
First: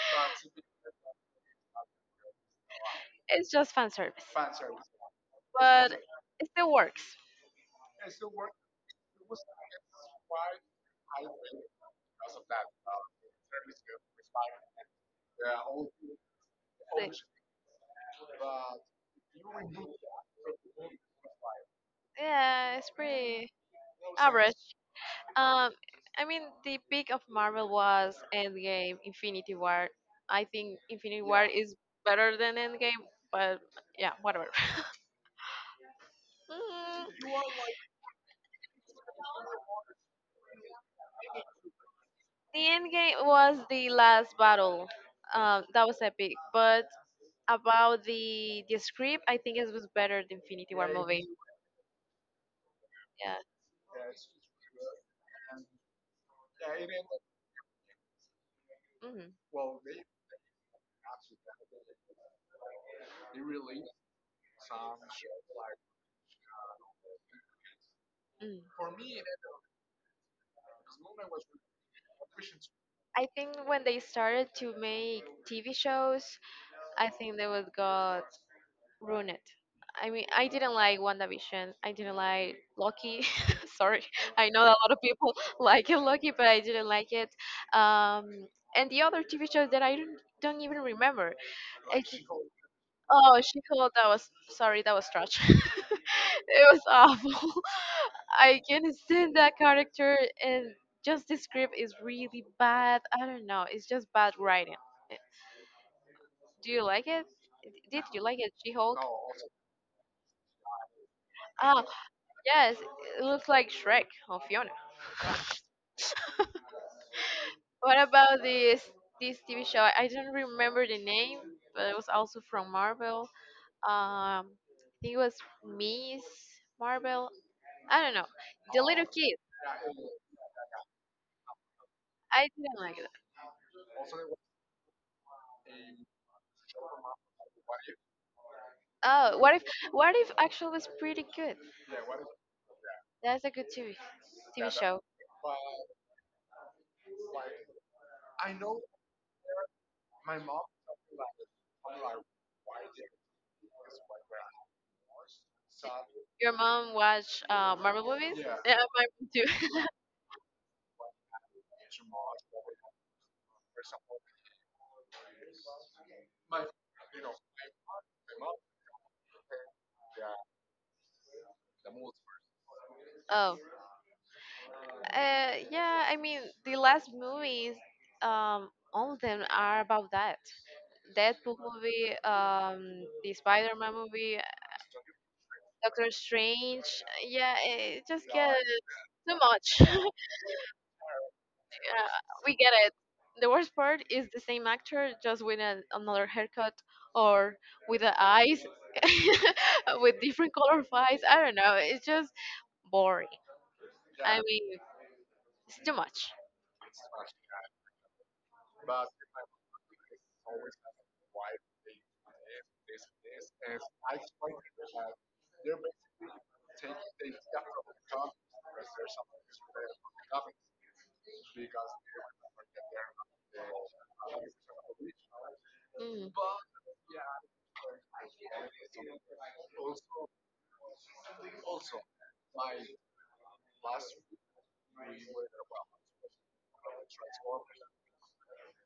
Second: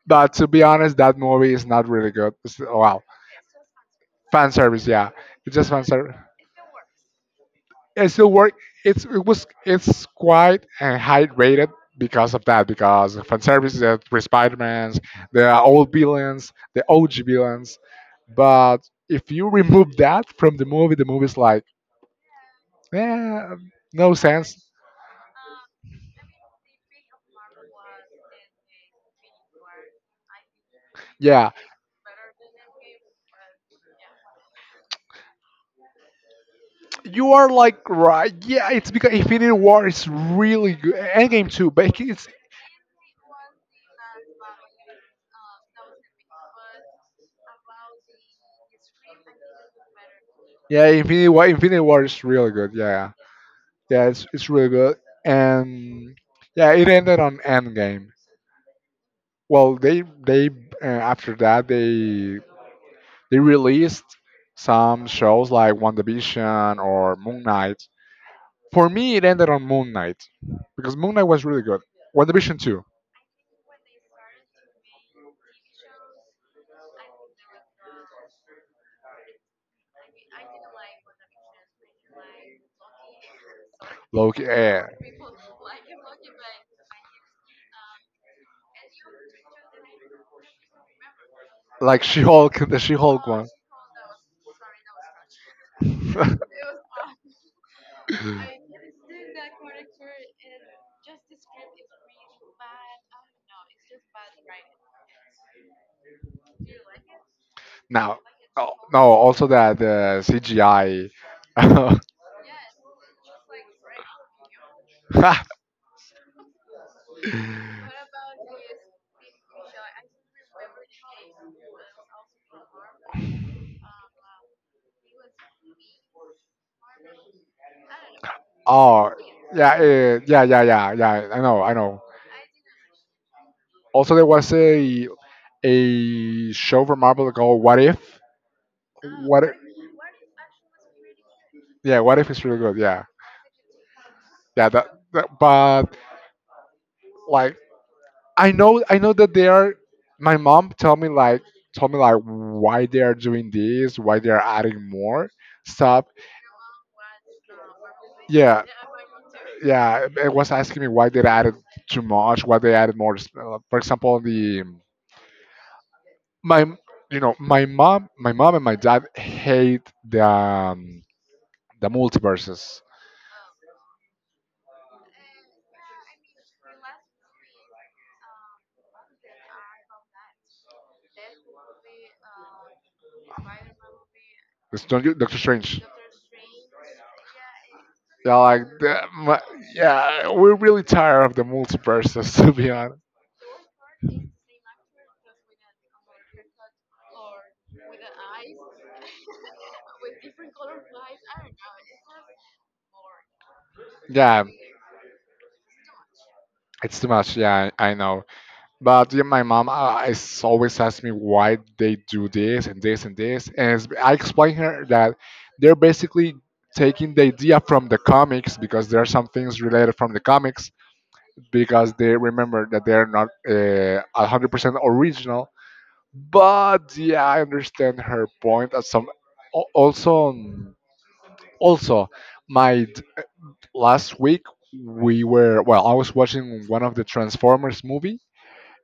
A: But to be honest, that movie is not really good. It's, wow,
B: It's just fan service,
A: fan service, yeah, it's just fan
B: but
A: service.
B: it still works.
A: It still work. It's it was it's quite uh, high rated because of that because of fan service, the three Spider-Mans, the old villains, the
B: Like,
A: O G villains. But if you remove that from the movie, the movie's like,
B: yeah, it's pretty
A: eh, no
B: average.
A: sense.
B: Um, I mean, the peak of Marvel was Endgame, Infinity War. I think Infinity War
A: Yeah,
B: is better than Endgame, but yeah, whatever. Mm,
A: You are like right. Yeah, it's because Infinity War is really good. Endgame too, but it's
B: the Endgame was the last battle. Um, that was epic. But about the the script, I think it was better than Infinity
A: yeah,
B: War movie.
A: Infinity War. Infinity War is really good. Yeah, yeah,
B: Yeah.
A: Yeah, it's it's really good. And yeah, it ended on Endgame. Well, they they uh, after that they they released some shows like WandaVision or Moon Knight.
B: hmm
A: For me, it ended on Moon Knight because Moon Knight was really good. WandaVision too.
B: I think when they started to make T V shows, I think they would got ruined. I mean, I didn't like WandaVision. I didn't like Loki. Sorry,
A: Loki,
B: I know a
A: eh,
B: lot of people like Loki, but I didn't like it. Um, and the other T V shows that I don't, don't even remember.
A: like
B: I,
A: She Hulk, the She Hulk
B: Oh,
A: one.
B: she called. That was sorry. That was trash. It was awful. I can't stand that character, and just the script is really bad. I don't know. It's just bad writing. Eh, Do you like it? Did
A: now,
B: you like it,
A: oh,
B: She-Hulk?
A: no, also that the C G I.
B: Oh, yes. It looks like Shrek or Fiona. What about this this T V show? I don't remember the name, but it was also from Marvel. Um, I think it was Miss Marvel. I don't know. The little
A: oh,
B: kid.
A: yeah, eh, yeah, yeah, yeah, yeah. I know, I know.
B: I didn't like it.
A: Also, there was a a show from Marvel called What If.
B: Oh,
A: What?
B: what
A: If,
B: if what if actually was pretty good?
A: yeah, What If is really good. Yeah,
B: That's a good T V
A: yeah.
B: T V
A: That,
B: show.
A: that but like I know I know that they are my mom told me like told me like why they are doing this, why they are adding more stuff.
B: Your mom watch uh, Marvel movies?
A: Yeah.
B: Yeah, my too.
A: Yeah, it was asking me why they added too much, why they added more. uh, For example, the my you know my mom, my mom and my dad hate the um, the multiverses.
B: Oh, uh, yeah. I mean, the last movies, um, all of them are about that. Deadpool movie, um, the Spider-Man movie,
A: It's Doctor Doctor Strange.
B: Doctor Strange. Yeah, it just
A: Yeah,
B: gets
A: like the,
B: too
A: my,
B: much.
A: yeah, we're really tired of the
B: Yeah,
A: multiverses to
B: we
A: be
B: get it.
A: honest.
B: The worst part is the same actor, just with an, another haircut or with the eyes, with different color of eyes. I don't know. It's just boring. I
A: Yeah,
B: mean, it's too much.
A: it's too much. Yeah, I, I know. But yeah, my mom uh, is always asks me why they do this and this and this, and it's, I explain her that they're basically taking the idea from the comics because there are some things related from the comics because they remember that they're not uh, one hundred percent original.
B: Mm,
A: But yeah, I understand her point. As some al- also um, also my d- last week we were well, I was watching one of the Transformers movie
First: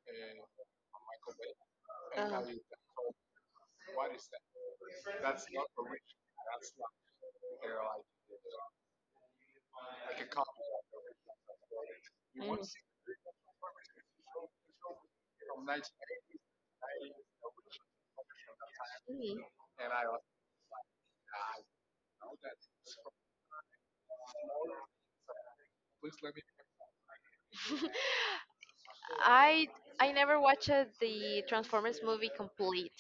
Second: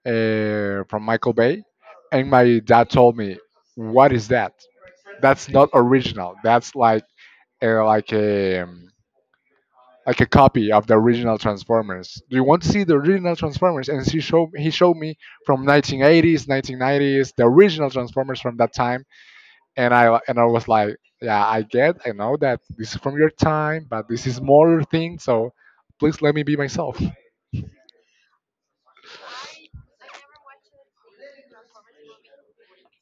A: uh, from Michael Bay, and
B: uh,
A: my dad told me, "What is that? That's not original. That's like uh, like a um, like a copy of the original Transformers. Do you want
B: mm,
A: to see the original Transformers?" And she showed he showed me from nineteen eighties, nineteen nineties, the original Transformers from that time
B: mm.
A: and I and I was like, yeah, I get, I know that this is from your time, but this is more your thing, so please let me be myself.
B: I I never watched the Transformers movie complete.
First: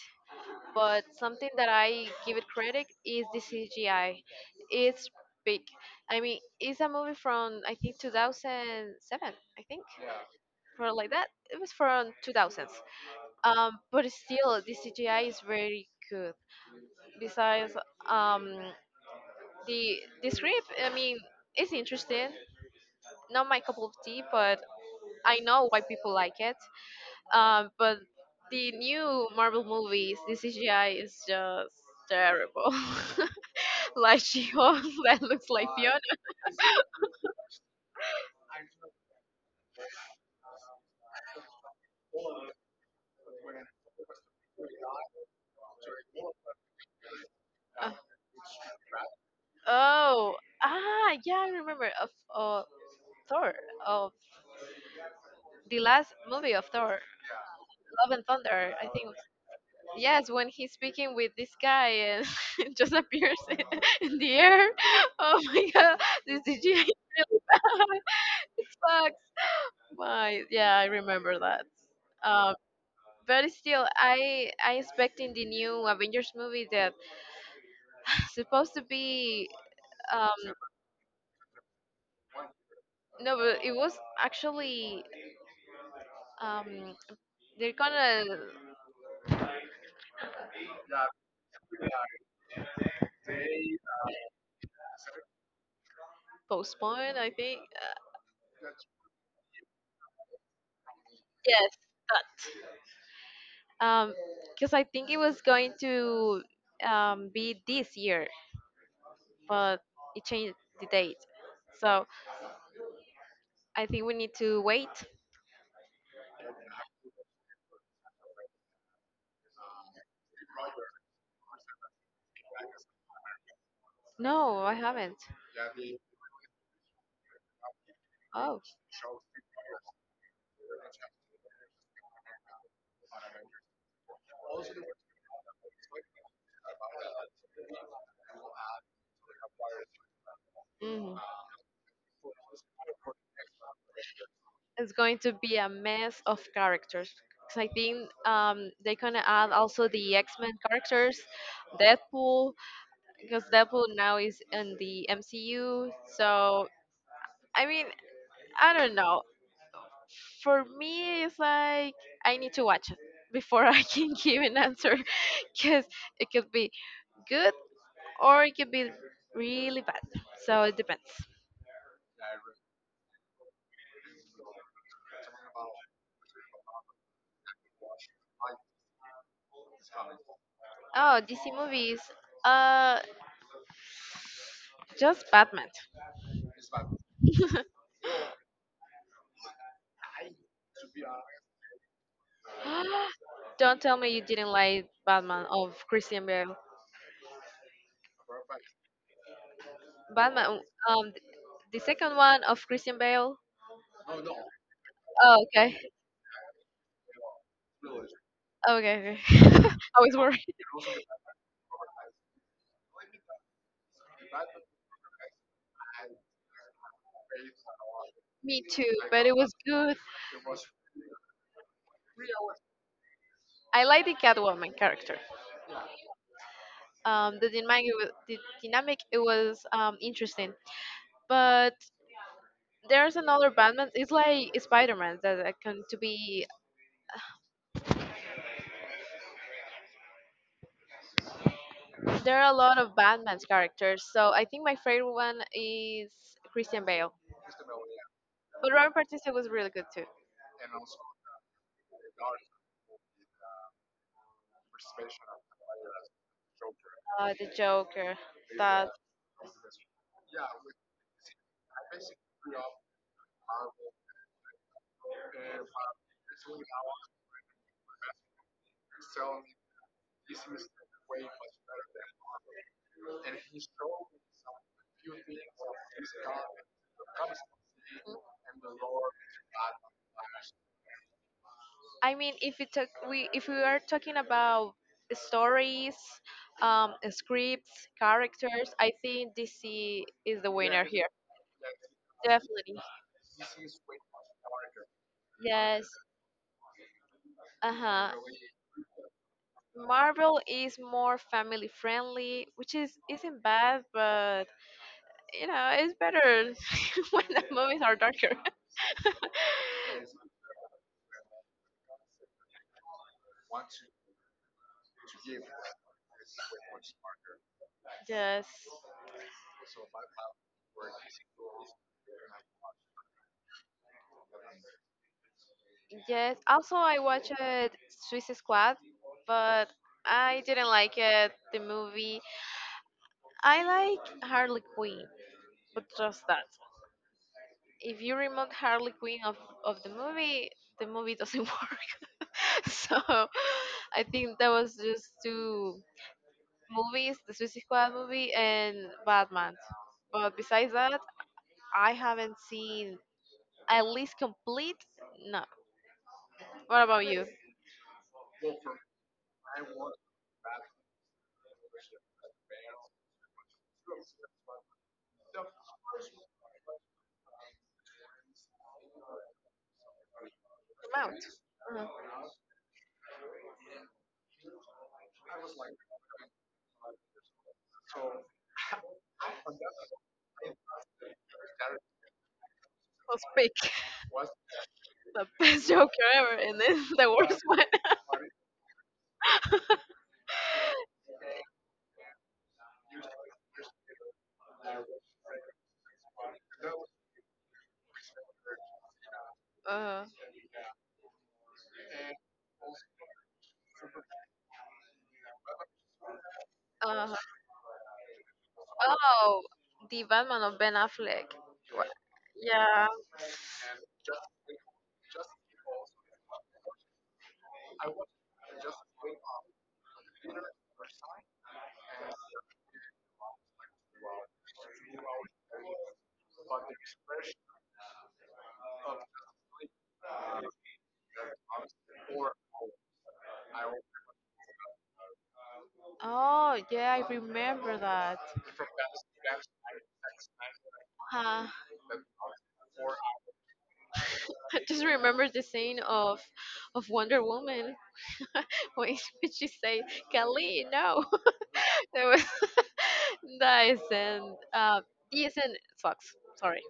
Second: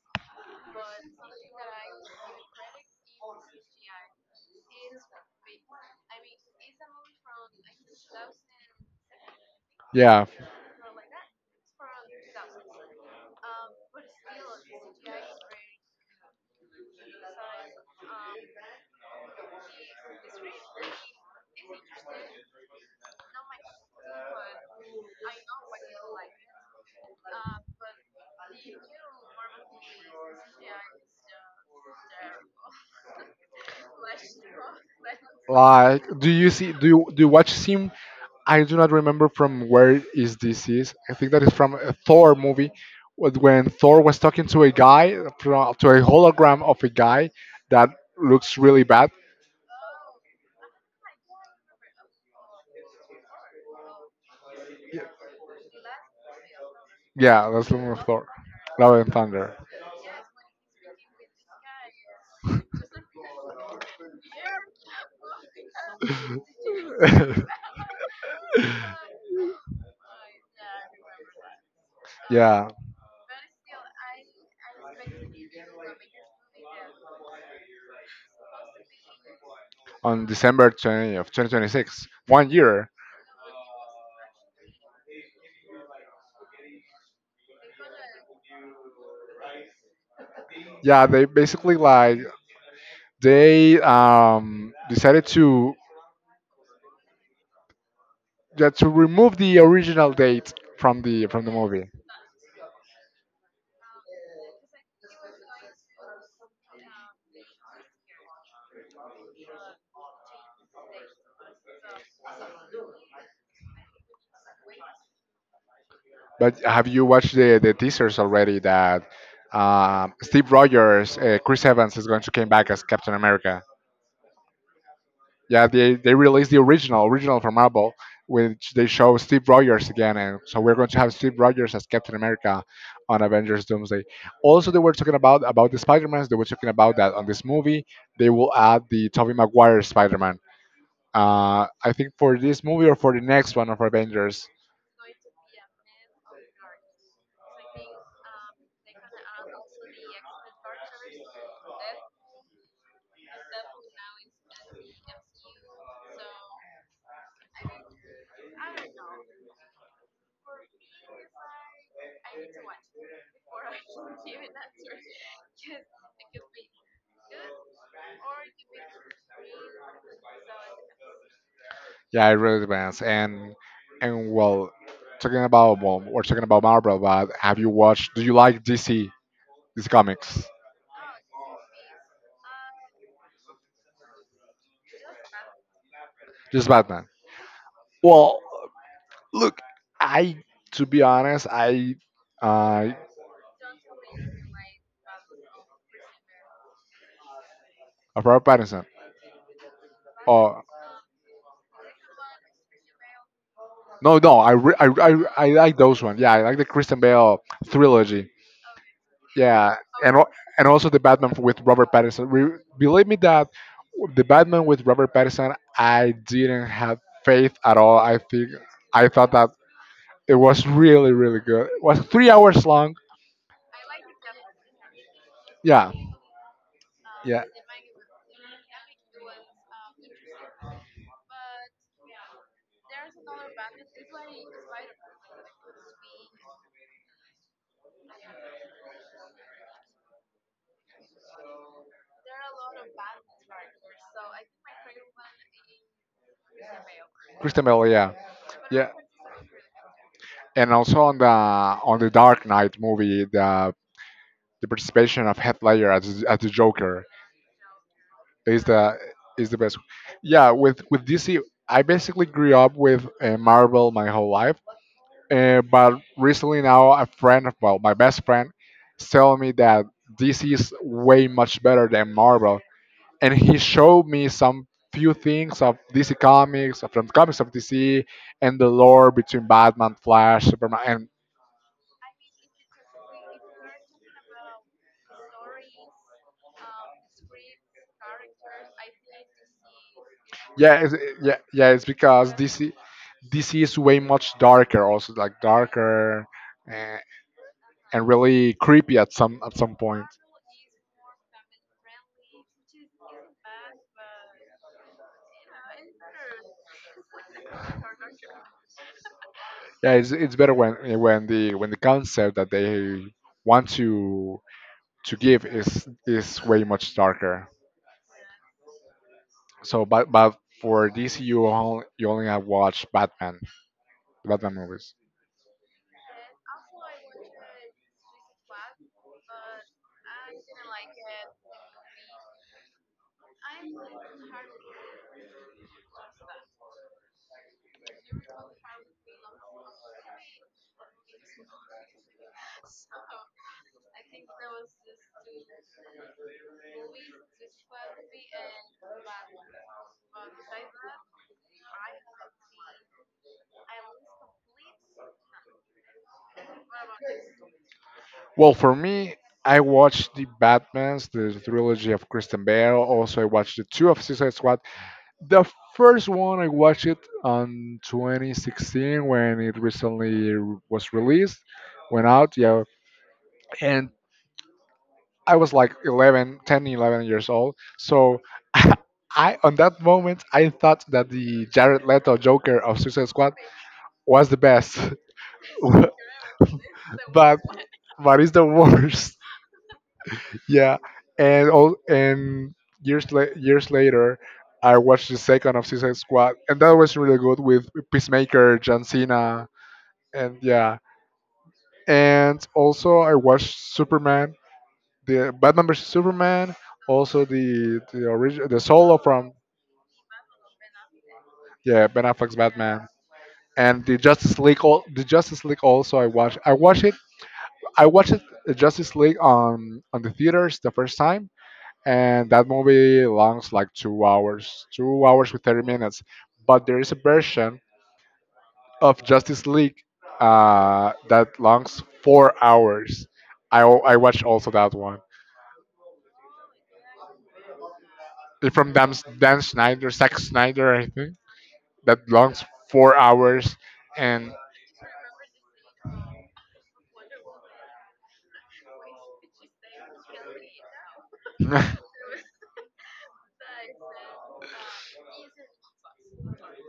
B: But something that I give it credit is the C G I. It's big. I mean, it's a movie from I think two thousand seven. I think
A: Yeah,
B: for like that. It was from two thousands. Um, but still, the C G I is very good. Besides, um, the the script. I mean, it's interesting. Not my cup of tea, but I know why people like it. Um, but the new Marvel movies, the C G I is just terrible. Like She-Hulk that looks like Fiona.
A: like do you see do you do you watch Sim I do not remember from where is this is. I think that is from a Thor movie, wh- when Thor was talking to a guy fro- to a hologram of a guy
B: Uh,
A: that looks really bad.
B: oh, ah, yeah, I remember. Of uh, Thor, of the last movie of Thor,
A: Yeah, that's the movie of
B: Love and
A: Thor,
B: Thunder. I
A: Love and
B: think
A: Thunder.
B: yes, when he's speaking with this guy and it just appears in, in the air. Oh my god, this C G I is really bad. Sucks. My Yeah, I remember that. Um,
A: yeah,
B: but still, I I expecting the new Avengers movie that supposed to be
A: on
B: um
A: December twentieth of twenty twenty-six, one year.
B: No, but it was actually um they're gonna
A: Yeah, they basically like they um, decided to
B: postpone. I think
A: yeah, to remove the original date from the from the
B: yes,
A: movie.
B: that. um because I think it was going to um be this year, but it changed the date. So I think we need to wait.
A: But have you watched the, the teasers already that um, Steve Rogers, uh, Chris Evans is going to come back as Captain America?
B: No, I haven't.
A: Yeah, they, they released the original original from Marvel,
B: Oh,
A: which they show Steve Rogers again, and so we're going to have Steve Rogers as Captain America on Avengers Doomsday. Also, they were talking about about the Spider-Mans. They were talking about that on this movie they will add the Tobey Maguire Spider-Man.
B: hmm
A: Uh, I think for this movie or for the next one of Avengers,
B: it's going to be a mess of characters. 'Cause I think um, they're gonna add also the X Men characters, Deadpool, because Deadpool now is in the M C U. So I mean, I don't know. For me, it's like I need to watch it before I can give an answer, because it could be good or it could be really bad. So it depends.
A: yeah, it really depends. And and well, talking about, well, we're talking about Marvel, but have you watched? Do you like D C, these comics,
B: Oh, D C movies. Uh, just Batman.
A: just Batman? Well, look, I, to be honest, I, uh,
B: Don't tell me you didn't like Batman of Christian Bale.
A: of Robert Pattinson.
B: Batman,
A: Oh
B: um, the second one of Christian Bale.
A: no, no, I re- I, I
B: Oh,
A: I
B: okay,
A: like those one. Yeah, I like the Christian Bale trilogy.
B: okay, okay.
A: Yeah,
B: I was
A: and al-
B: worried.
A: and also the Batman with Robert Pattinson. Re- believe me that the Batman with Robert Pattinson, I didn't have faith at all. I think
B: Me too,
A: I
B: but
A: thought
B: it
A: that
B: was good.
A: it was really really good. It was three hours long.
B: I like the Catwoman character.
A: Yeah,
B: Um,
A: yeah.
B: the dynamic, it wa- the dynamic, it was um interesting. But there's another Batman. It's like Spider-Man that I can to be. There are a lot of Batman's characters, so I think my favorite one is Christian Bale.
A: Christian Bale. Yeah,
B: But
A: yeah.
B: Robert Pattinson was really good too.
A: And also on the on the Dark Knight movie, the the participation of Heath Ledger as as the Joker
B: Uh, the Joker,
A: is
B: the
A: the is the best. Yeah, with with D C, I basically grew up with uh, Marvel my whole life. Uh, but recently now, a friend, of- well, my best friend, tell me that D C is way much better than Marvel, and he showed me some few things of D C comics, from comics of D C, and the lore between Batman, Flash, Superman, and
B: I mean, if we talk, we if we are talking about stories, um, scripts, characters, I think D C is the
A: yeah
B: winner
A: it's,
B: here.
A: yeah yeah it's because this i-
B: Definitely,
A: this is way much darker, also like
B: yes.
A: darker, and,
B: Uh
A: and
B: huh.
A: really creepy at some, at some point.
B: Marvel is more family friendly, which is isn't bad, but you know it's better when the movies are darker.
A: Yeah it's, it's better when when the when the concept that they want to to give is is way much darker.
B: Yes.
A: So but but for DC, you only, you only have watched Batman, the Batman movies.
B: Yes. Also, I watched Swiss Squad, but I didn't like it. The movie. I like Harley Quinn. But just that. If you remove Harley Quinn of, of the movie, the movie doesn't work. So I think that was just two movies, the Suicide Squad movie and Batman. But besides that, I haven't seen at least complete. No. What about you?
A: Well, for me, I watched the Batmans, the trilogy of Kristen Bell. Also, I watched the two of Suicide Squad. The first one I watched it on twenty sixteen when it recently r- was
B: Mount.
A: released,
B: Uh,
A: went out.
B: us
A: Yeah, and I was like eleven, ten, eleven years old. So I, on that moment, I thought that the Jared Leto Joker of Suicide Squad
B: pick
A: was the best,
B: the best Joker ever, and then the worst
A: but
B: one.
A: but it's the worst. Yeah, and all and years la- years later, I watched the second of Suicide Squad, and that was really good with Peacemaker, John Cena,
B: Uh,
A: and yeah, and also I watched Superman, the Batman vs Superman,
B: uh-huh.
A: also the the original the solo from.
B: Oh, the Batman of Ben Affleck. Wha-
A: Yeah, Ben Affleck's
B: Yeah.
A: Batman, and the Justice League, all the Justice League. Also I watched, I watched it, I watched it, uh, Justice League on on the theaters the first time, and that movie longs like two hours, two hours with thirty minutes. But there is a version of Justice League uh, that longs four hours. I, al- I watched also that one.
B: Oh, yeah, I remember that.
A: It's from Dan, Dan Schneider, Zack Snyder, I think,
B: Huh.
A: that longs four hours. And
B: I just remember the scene of of Wonder Woman when she said, "Kali, no." That was nice and uh, yes, and sucks. Sorry.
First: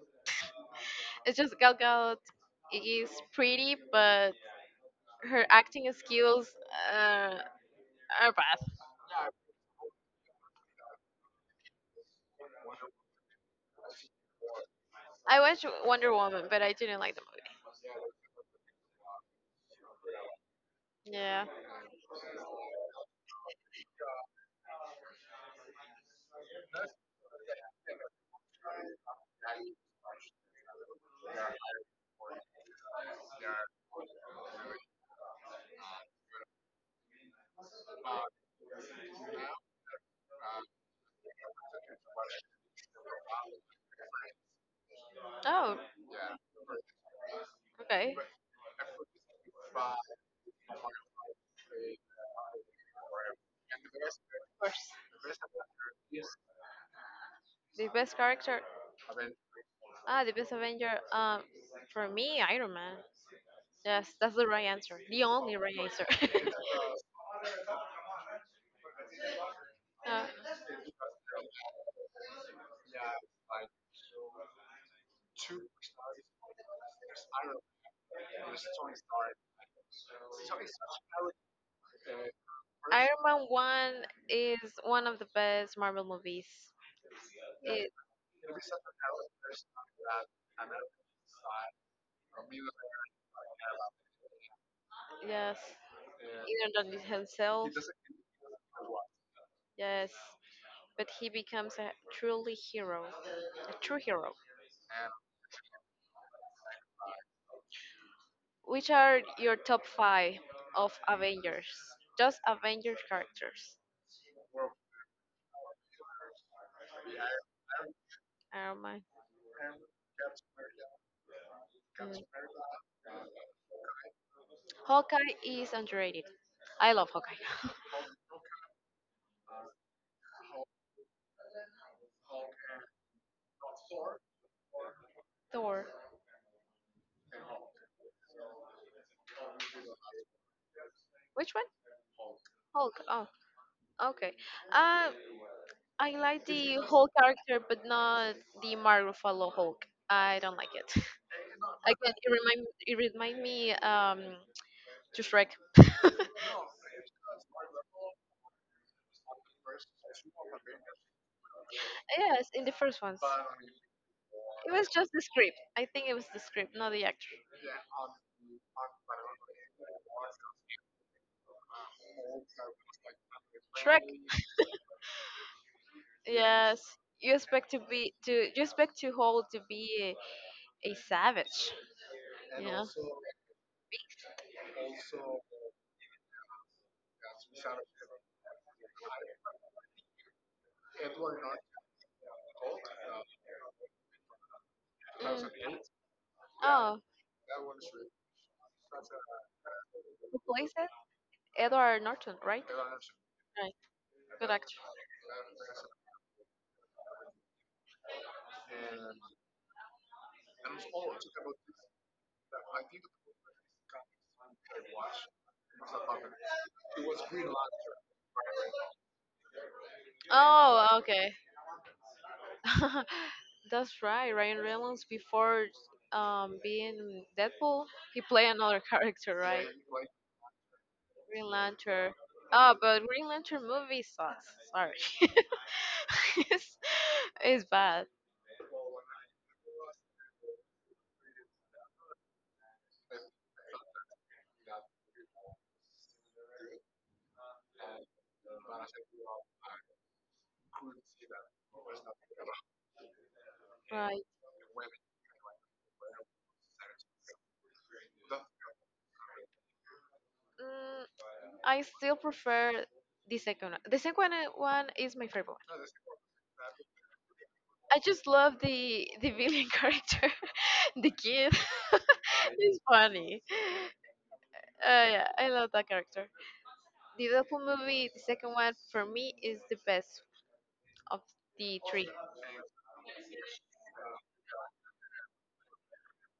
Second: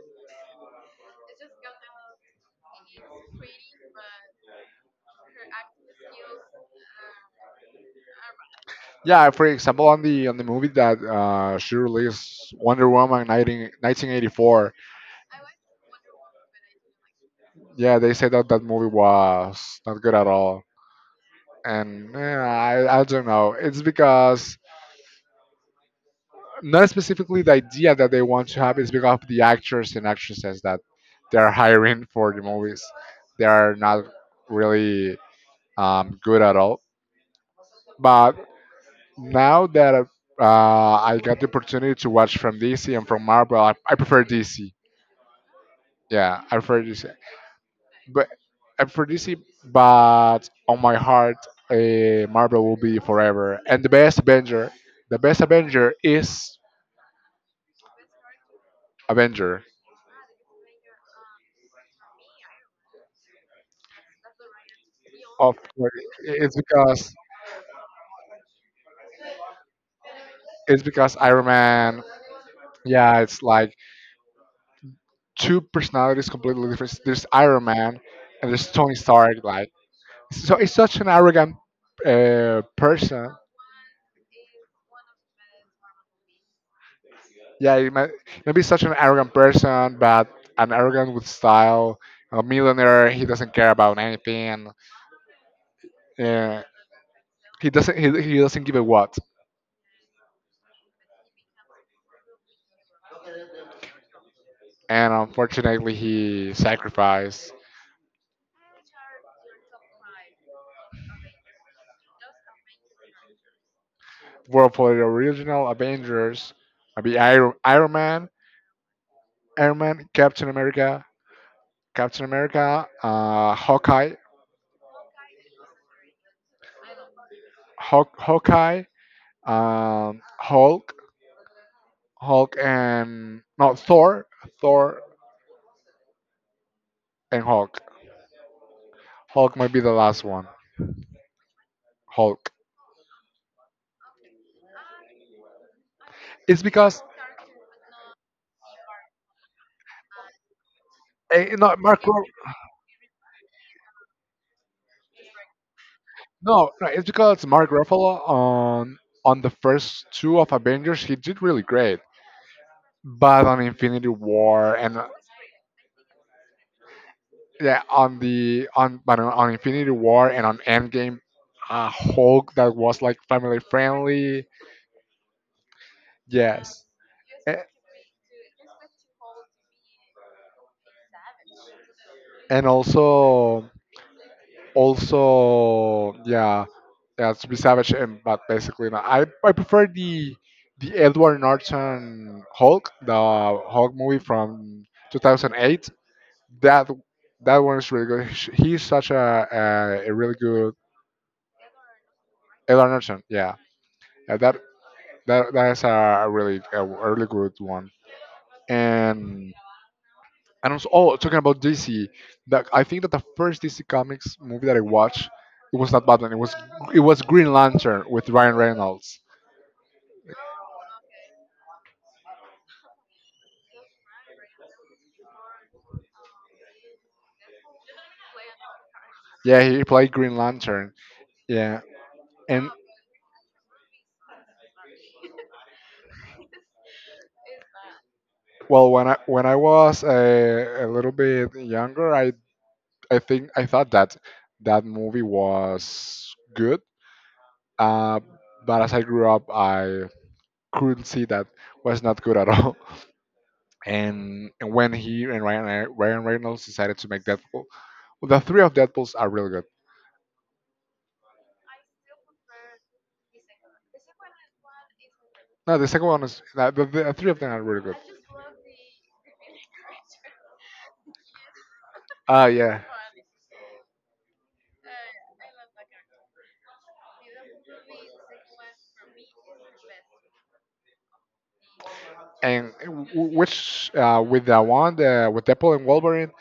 B: It's just Gal Gadot is pretty, but her acting skills uh, are bad.
A: yeah, for example, on the on the movie that uh, she released, Wonder Woman nineteen, nineteen eighty-four,
B: I watched Wonder Woman, but I didn't like the movie.
A: yeah, they said that that movie was not good at all,
B: Yeah.
A: and eh, I I don't know. It's because not specifically the idea that they want to have, is because of the actors and actresses that they are hiring for the movies. They are not really um, good at all. But now that uh, I got the opportunity to watch from D C and from Marvel, I, I prefer D C.
B: Oh,
A: Yeah, I prefer D C.
B: okay.
A: But Aphrodisiac, but on my heart, uh, Marvel will be forever. And the best Avenger, the best Avenger is
B: The best character.
A: Avenger.
B: Ah, the best Avenger. Um, for me, Iron Man. Yes, that's the right answer. The
A: Of
B: only right
A: course,
B: answer.
A: it's because,
B: Uh,
A: it's because Iron Man. Yeah, it's like two personalities completely different. There's Iron Man and there's Tony Stark. Like, so it's such an arrogant uh,
B: Iron
A: person.
B: Man One is one of the best Marvel movies.
A: Yeah, you
B: It
A: might, maybe such an arrogant person, but an arrogant with style, a millionaire. He doesn't care about anything.
B: Yes,
A: Uh,
B: even than He
A: he
B: himself.
A: doesn't. He, he doesn't give a what.
B: Yes, but he becomes a truly hero, a true hero.
A: And unfortunately, he sacrificed
B: Which are your top five of Avengers? Just Avengers characters.
A: world for the original Avengers. Maybe Iron, Iron Man,
B: Iron Man,
A: Iron Man, Captain America,
B: mm.
A: Captain America, uh, Hawkeye,
B: Hawkeye is underrated. I love Hawkeye.
A: Hawk, Hawkeye, um, Hulk, Hulk, and no Thor, Thor
B: Thor.
A: and Hulk. Hulk might be the last one.
B: Which one?
A: Hulk.
B: Hulk. Oh, okay. Um, I like
A: It's
B: the
A: because
B: Hulk character, but not the Marvel Follow Hulk. I don't like it.
A: eh, eh, no Mark.
B: Again,
A: Ruff-
B: it remind it remind me um to Shrek.
A: No, no, it's because Mark Ruffalo on on the first two of Avengers he did really great,
B: Yes, in the first ones.
A: but on Infinity
B: It
A: War
B: was
A: and uh,
B: just the script. I think it was the script, not the actor.
A: yeah on the on but on on Infinity War and on Endgame, uh, Hulk that was like family
B: Shrek.
A: friendly.
B: Yes.
A: Yes.
B: You
A: Eh,
B: expect to be to you expect to hold to be a, a savage.
A: and
B: Yeah.
A: also, also yeah yeah to be savage, and but basically no, I, I prefer the the Edward Norton Hulk, the Hulk movie from
B: Mm.
A: two thousand eight. That
B: Oh,
A: that one is really good. Sh- he's such a a, a really
B: who plays
A: good.
B: it? Edward Norton, right?
A: Edward Norton, yeah,
B: Right.
A: yeah
B: Good
A: that
B: actor.
A: that that is a really, a really good one. and And also, oh, talking about D C, that I think that the first D C Comics movie that I watched, it was not Batman. It was, it was Green Lantern with Ryan Reynolds.
B: Oh, okay. That's right. Ryan Reynolds before um being Deadpool, he played another character,
A: Yeah,
B: right?
A: he played Green Lantern.
B: Green
A: Yeah,
B: Lantern.
A: and
B: Ah, but Green Lantern movie sucks. Sorry, it's, it's bad.
A: well, when I when I was a, a little bit younger, I I think I thought that that movie was good. Uh, but as I grew up, I couldn't see that was not good at all.
B: Right.
A: and and when he and Ryan uh, Ryan Reynolds decided to make Deadpool, well, the three of Deadpool's are really good.
B: Mm, I still prefer the second one. The second one is my favorite
A: No,
B: one.
A: the second one is no, the, the three of them are really good.
B: I just love the the villain character, the kid.
A: Uh
B: He's
A: yeah.
B: funny. Uh, yeah, I love that character. The Deadpool movie, the second one, for me is the best of the three.
A: And w- w- which uh, with the one uh, with Deadpool and Wolverine,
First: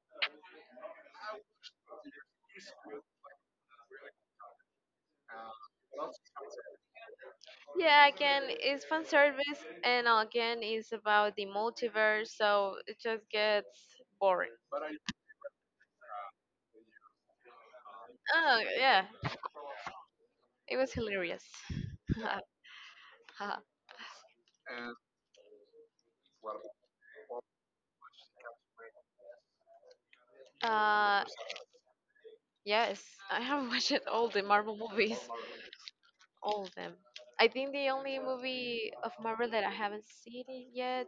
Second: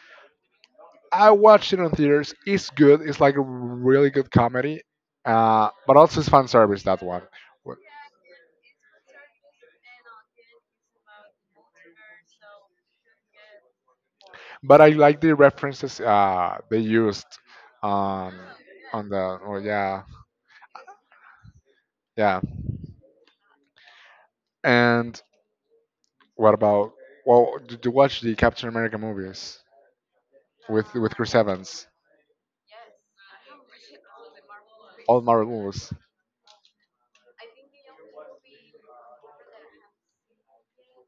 A: I watched it on theaters. It's good. It's like a really good comedy, uh, but also it's fan service, that one. Wh-
B: Yeah, again, it's fan service, and again, it's about the multiverse, so it just gets boring.
A: But I like the references uh, they used um,
B: Oh, yeah,
A: on the. Oh yeah.
B: it was hilarious.
A: Yeah. And what about, well, did you watch the Captain America movies with with
B: uh,
A: Chris Evans?
B: yes, I have watched all the Marvel movies,
A: All Marvel movies,
B: all of them. I think the only movie of Marvel that I haven't seen it yet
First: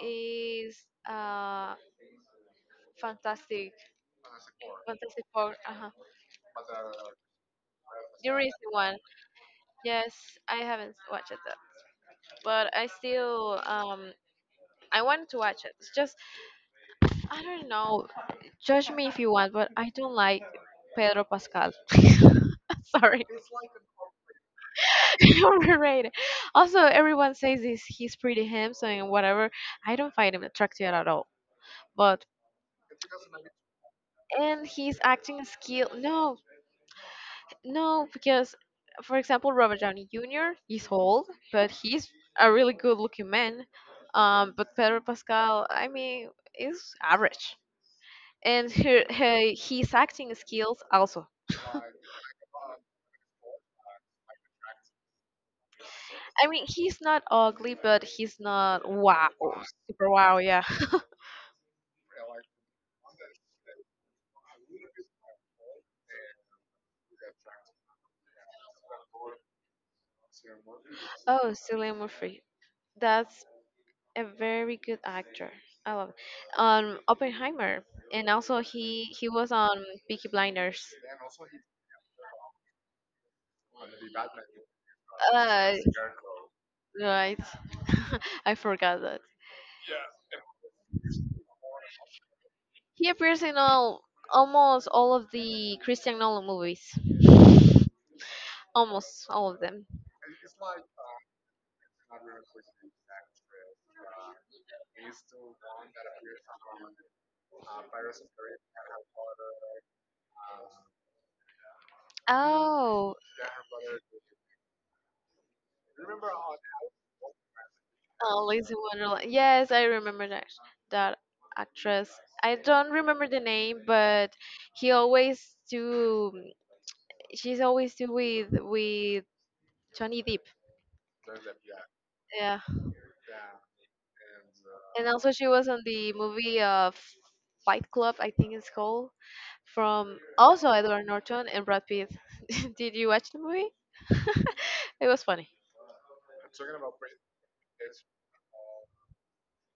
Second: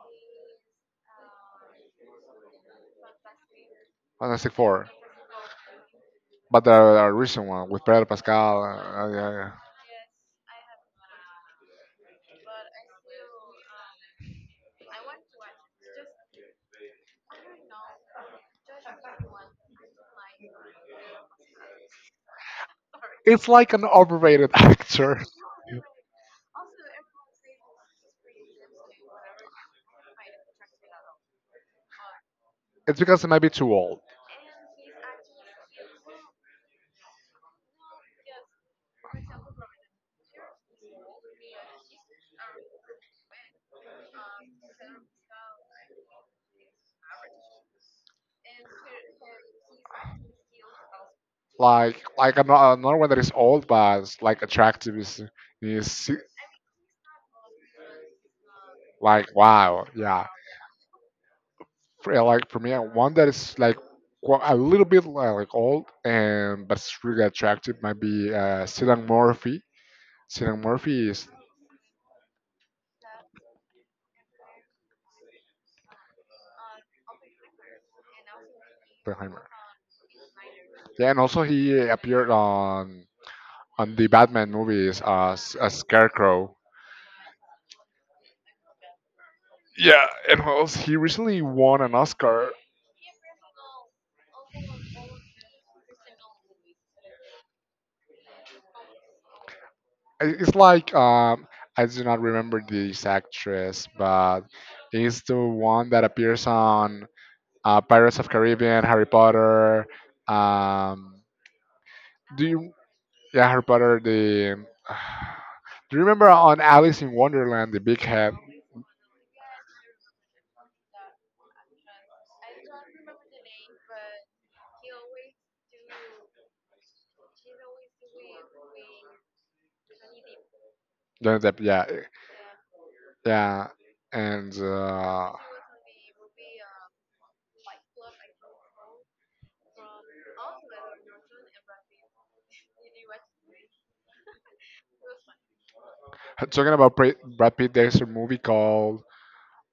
B: is uh, Fantastic,
A: Fantastic Four,
B: Fantastic Four. Uh-huh.
A: but the, the recent one with Pedro
B: The recent
A: Pascal.
B: one.
A: Uh, yeah, yeah, yeah.
B: Yes, I haven't watched it, but I still um I want to watch it. It's just I don't know. Judge me if you want, but I don't like Pedro Pascal. Sorry,
A: It's like an overrated actor.
B: overrated. Also, everyone says he's he's pretty handsome and whatever. I don't find him attractive at all. But
A: It's because it might be too old.
B: And his acting skill. No, No, because for example, Robert Downey Junior is old, but he's a really good-looking man. Um, but Pedro Pascal, I mean, is average, and her, her his acting skills also.
A: Like like ano- another one that is old but it's like attractive is is
B: I mean, he's not ugly, but he's not
A: like
B: wow,
A: wow
B: super
A: yeah.
B: wow, yeah.
A: Fr- like for me, uh, one that is like qu- a little bit li- like old and but it's really attractive might be uh, Cillian Murphy. Cillian Murphy is
B: Oh, Cillian Murphy, that's a very good actor. I love it. Um, Oppenheimer, and also he he
A: Oppenheimer.
B: was on Peaky Blinders.
A: Yeah, and also he appeared on on the Batman movies as a
B: Uh,
A: Scarecrow.
B: right. I forgot that.
A: Yeah, and also he recently won an Oscar.
B: He appears in all almost all of the Christian Nolan movies. Almost all of them.
A: I- It's like um, I do not remember this actress, but it's the one that appears on uh, Pirates of Caribbean, Harry Potter. Um, do you?
B: Oh,
A: Yeah, Harry Potter. The do you remember on Alice in Wonderland, the big
B: uh,
A: head?
B: Alice in Wonderland. Yes, I remember that that actress. I don't remember the name, but he always do. She's always do with with Johnny Depp.
A: Johnny Depp, yeah,
B: Yeah,
A: yeah. And
B: and also
A: uh,
B: she was on the movie uh, Fight Club, I think it's called, from also Edward Norton and Brad Pitt. Did you watch the movie? It was funny.
A: talking about Pra- Brad Pitt, there's a movie called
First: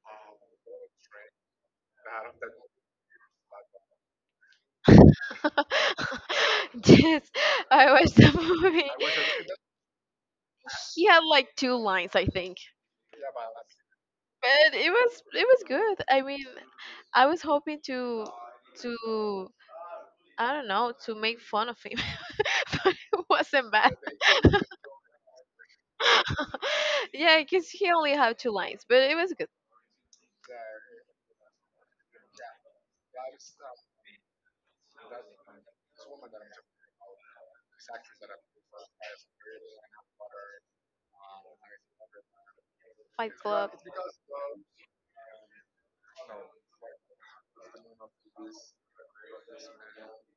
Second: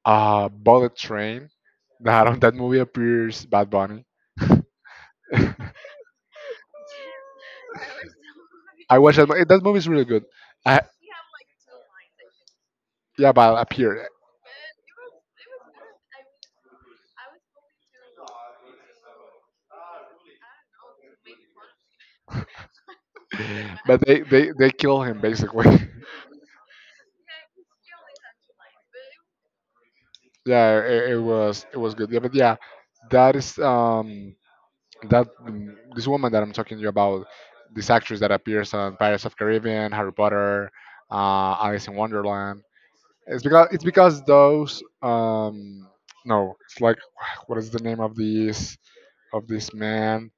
A: uh, Bullet Train. That on that movie appears Bad Bunny.
B: Yes, I watched the movie.
A: I watched that. mo- That movie is really good. I,
B: He had like two lines, I think,
A: yeah, but appeared.
B: but it was it was good. I mean, I was hoping to to I don't know to make fun of him, but it wasn't bad.
A: But they they they kill him basically.
B: Yeah, because he only had two lines, but it was good.
A: Yeah, it, it was, it was good. Yeah, but yeah, that is um that mm, this woman that I'm talking to you about, this actress that appears on Pirates of Caribbean, Harry Potter, uh, Alice in Wonderland.
B: Fight
A: It's because,
B: Club.
A: it's because those um no, it's like what is the name of this of this man?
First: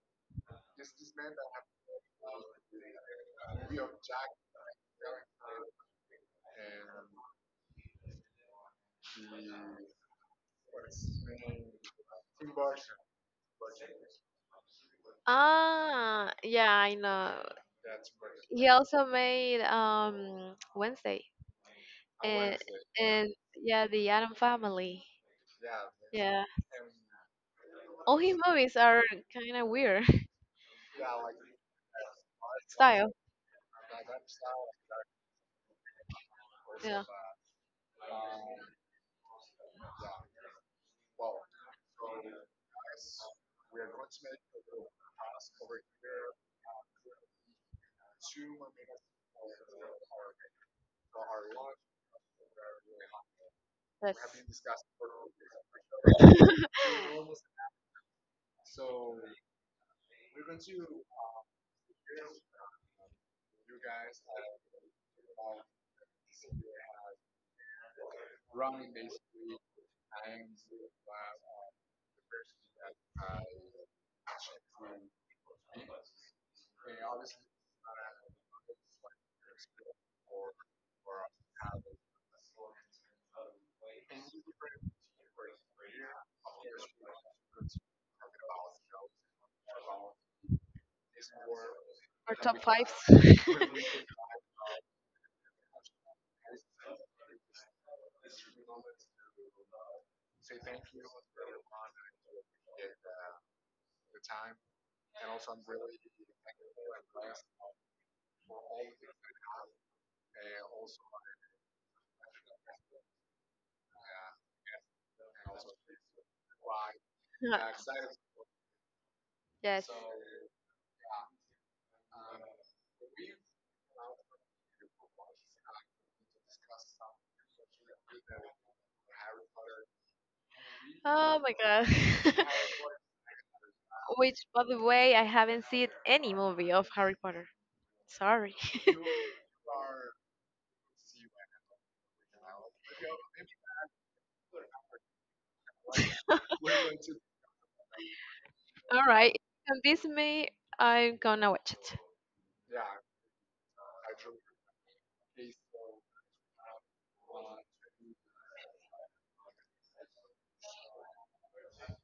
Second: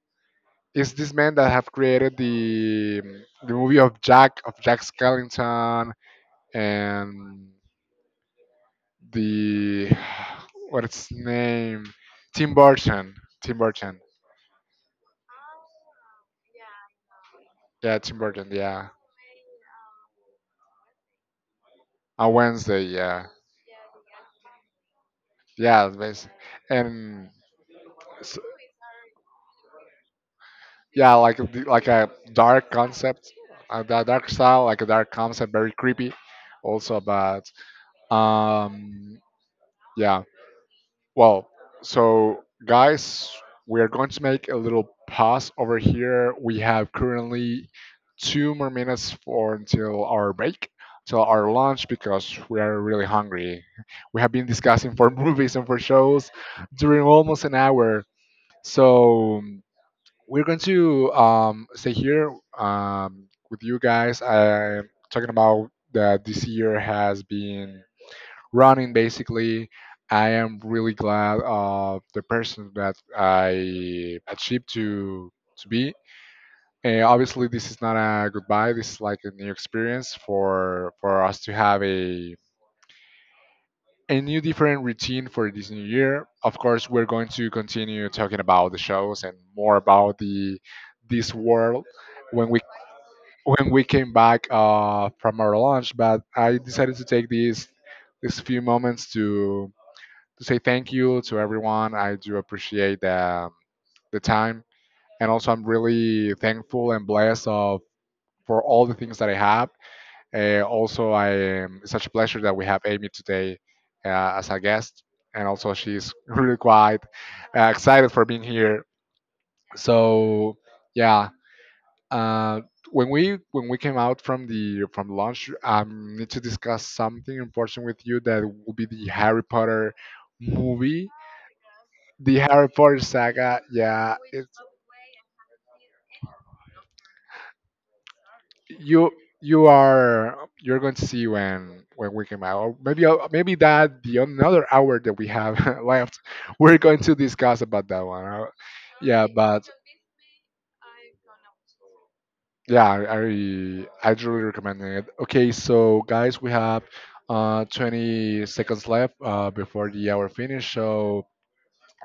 A: It's this man that have created the the movie of Jack of Jack Skellington and the what's his name? Tim Burton. Tim Burton.
B: Ah, yeah, I know.
A: Yeah, Tim Burton.
B: He
A: Yeah,
B: also made um Wednesday
A: on
B: and
A: Wednesday. Yeah,
B: and yeah, the Adam Family.
A: yeah, basi-
B: Yeah,
A: and
B: all his
A: s-
B: movies are kind of weird
A: yeah, like the- like a dark
B: style.
A: concept, a da- dark style, like a dark concept, very creepy. Also
B: Yeah,
A: about um yeah. Well, so guys, we are going to make a little pause over here. We have currently two more minutes for until our break, till our lunch, because we are really hungry. We have been
B: that's
A: discussing for movies and for shows during almost an hour. So we're going to um, stay here um, with you guys. I talking about that this year has been running basically. I am really glad of the person that I achieved to to be, and obviously this is not a goodbye, this is like a new experience for for us to have a a new different routine for this new year. Of course we're going to continue talking about the shows and more about the this world
B: our
A: when we
B: top fives.
A: when we came back uh, from our launch, but I decided to take these these few moments to to say thank you to everyone. I do appreciate the, um, the time. And also, I'm really thankful and blessed of for all the things that I have. Uh, also, I am it's such a pleasure that we have Amy today uh, as a guest, and also she's really quite uh,
B: Yeah.
A: excited for being here.
B: Yes.
A: So yeah, uh, when we when we came out from the from lunch, I need to discuss something important with you that will be the Harry Potter movie,
B: Oh my god.
A: the Harry Potter saga, yeah,
B: Which,
A: it's,
B: by the way, I haven't seen any movie of Harry Potter. Sorry.
A: you you are, you're going to see when when we come out. Or maybe I'll- maybe that the another hour that we have left, we're going to discuss about that one. Uh,
B: All
A: Yeah,
B: right. If
A: but
B: you convince me. I'm gonna watch it.
A: yeah, I I truly recommend it. Okay, so guys, we have uh twenty seconds left uh before the hour finish. So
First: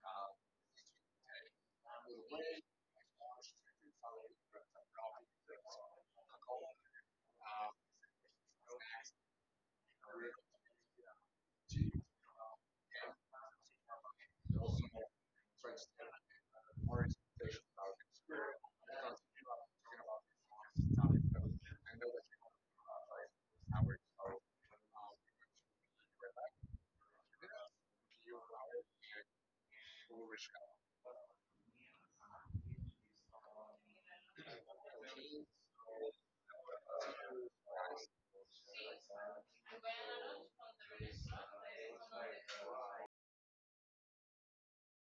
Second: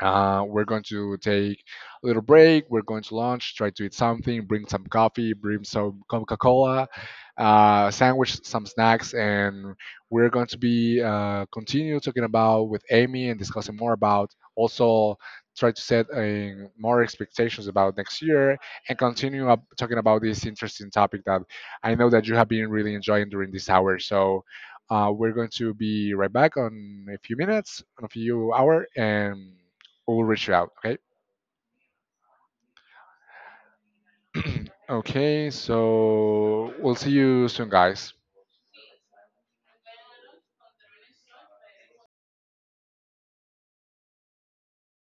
A: Uh, we're going to take a little break. We're going to lunch, try to eat something, bring some coffee, bring some Coca Cola, uh, sandwich, some snacks, and we're going to be uh, continue talking about with Amy and discussing more about also try to set uh, more expectations about next year and continue up talking about this interesting topic that I know that you have been really enjoying during this hour. So uh, we're going to be right back on a few minutes, on a few hour, and we'll reach out. Okay. Okay. So we'll see you soon, guys.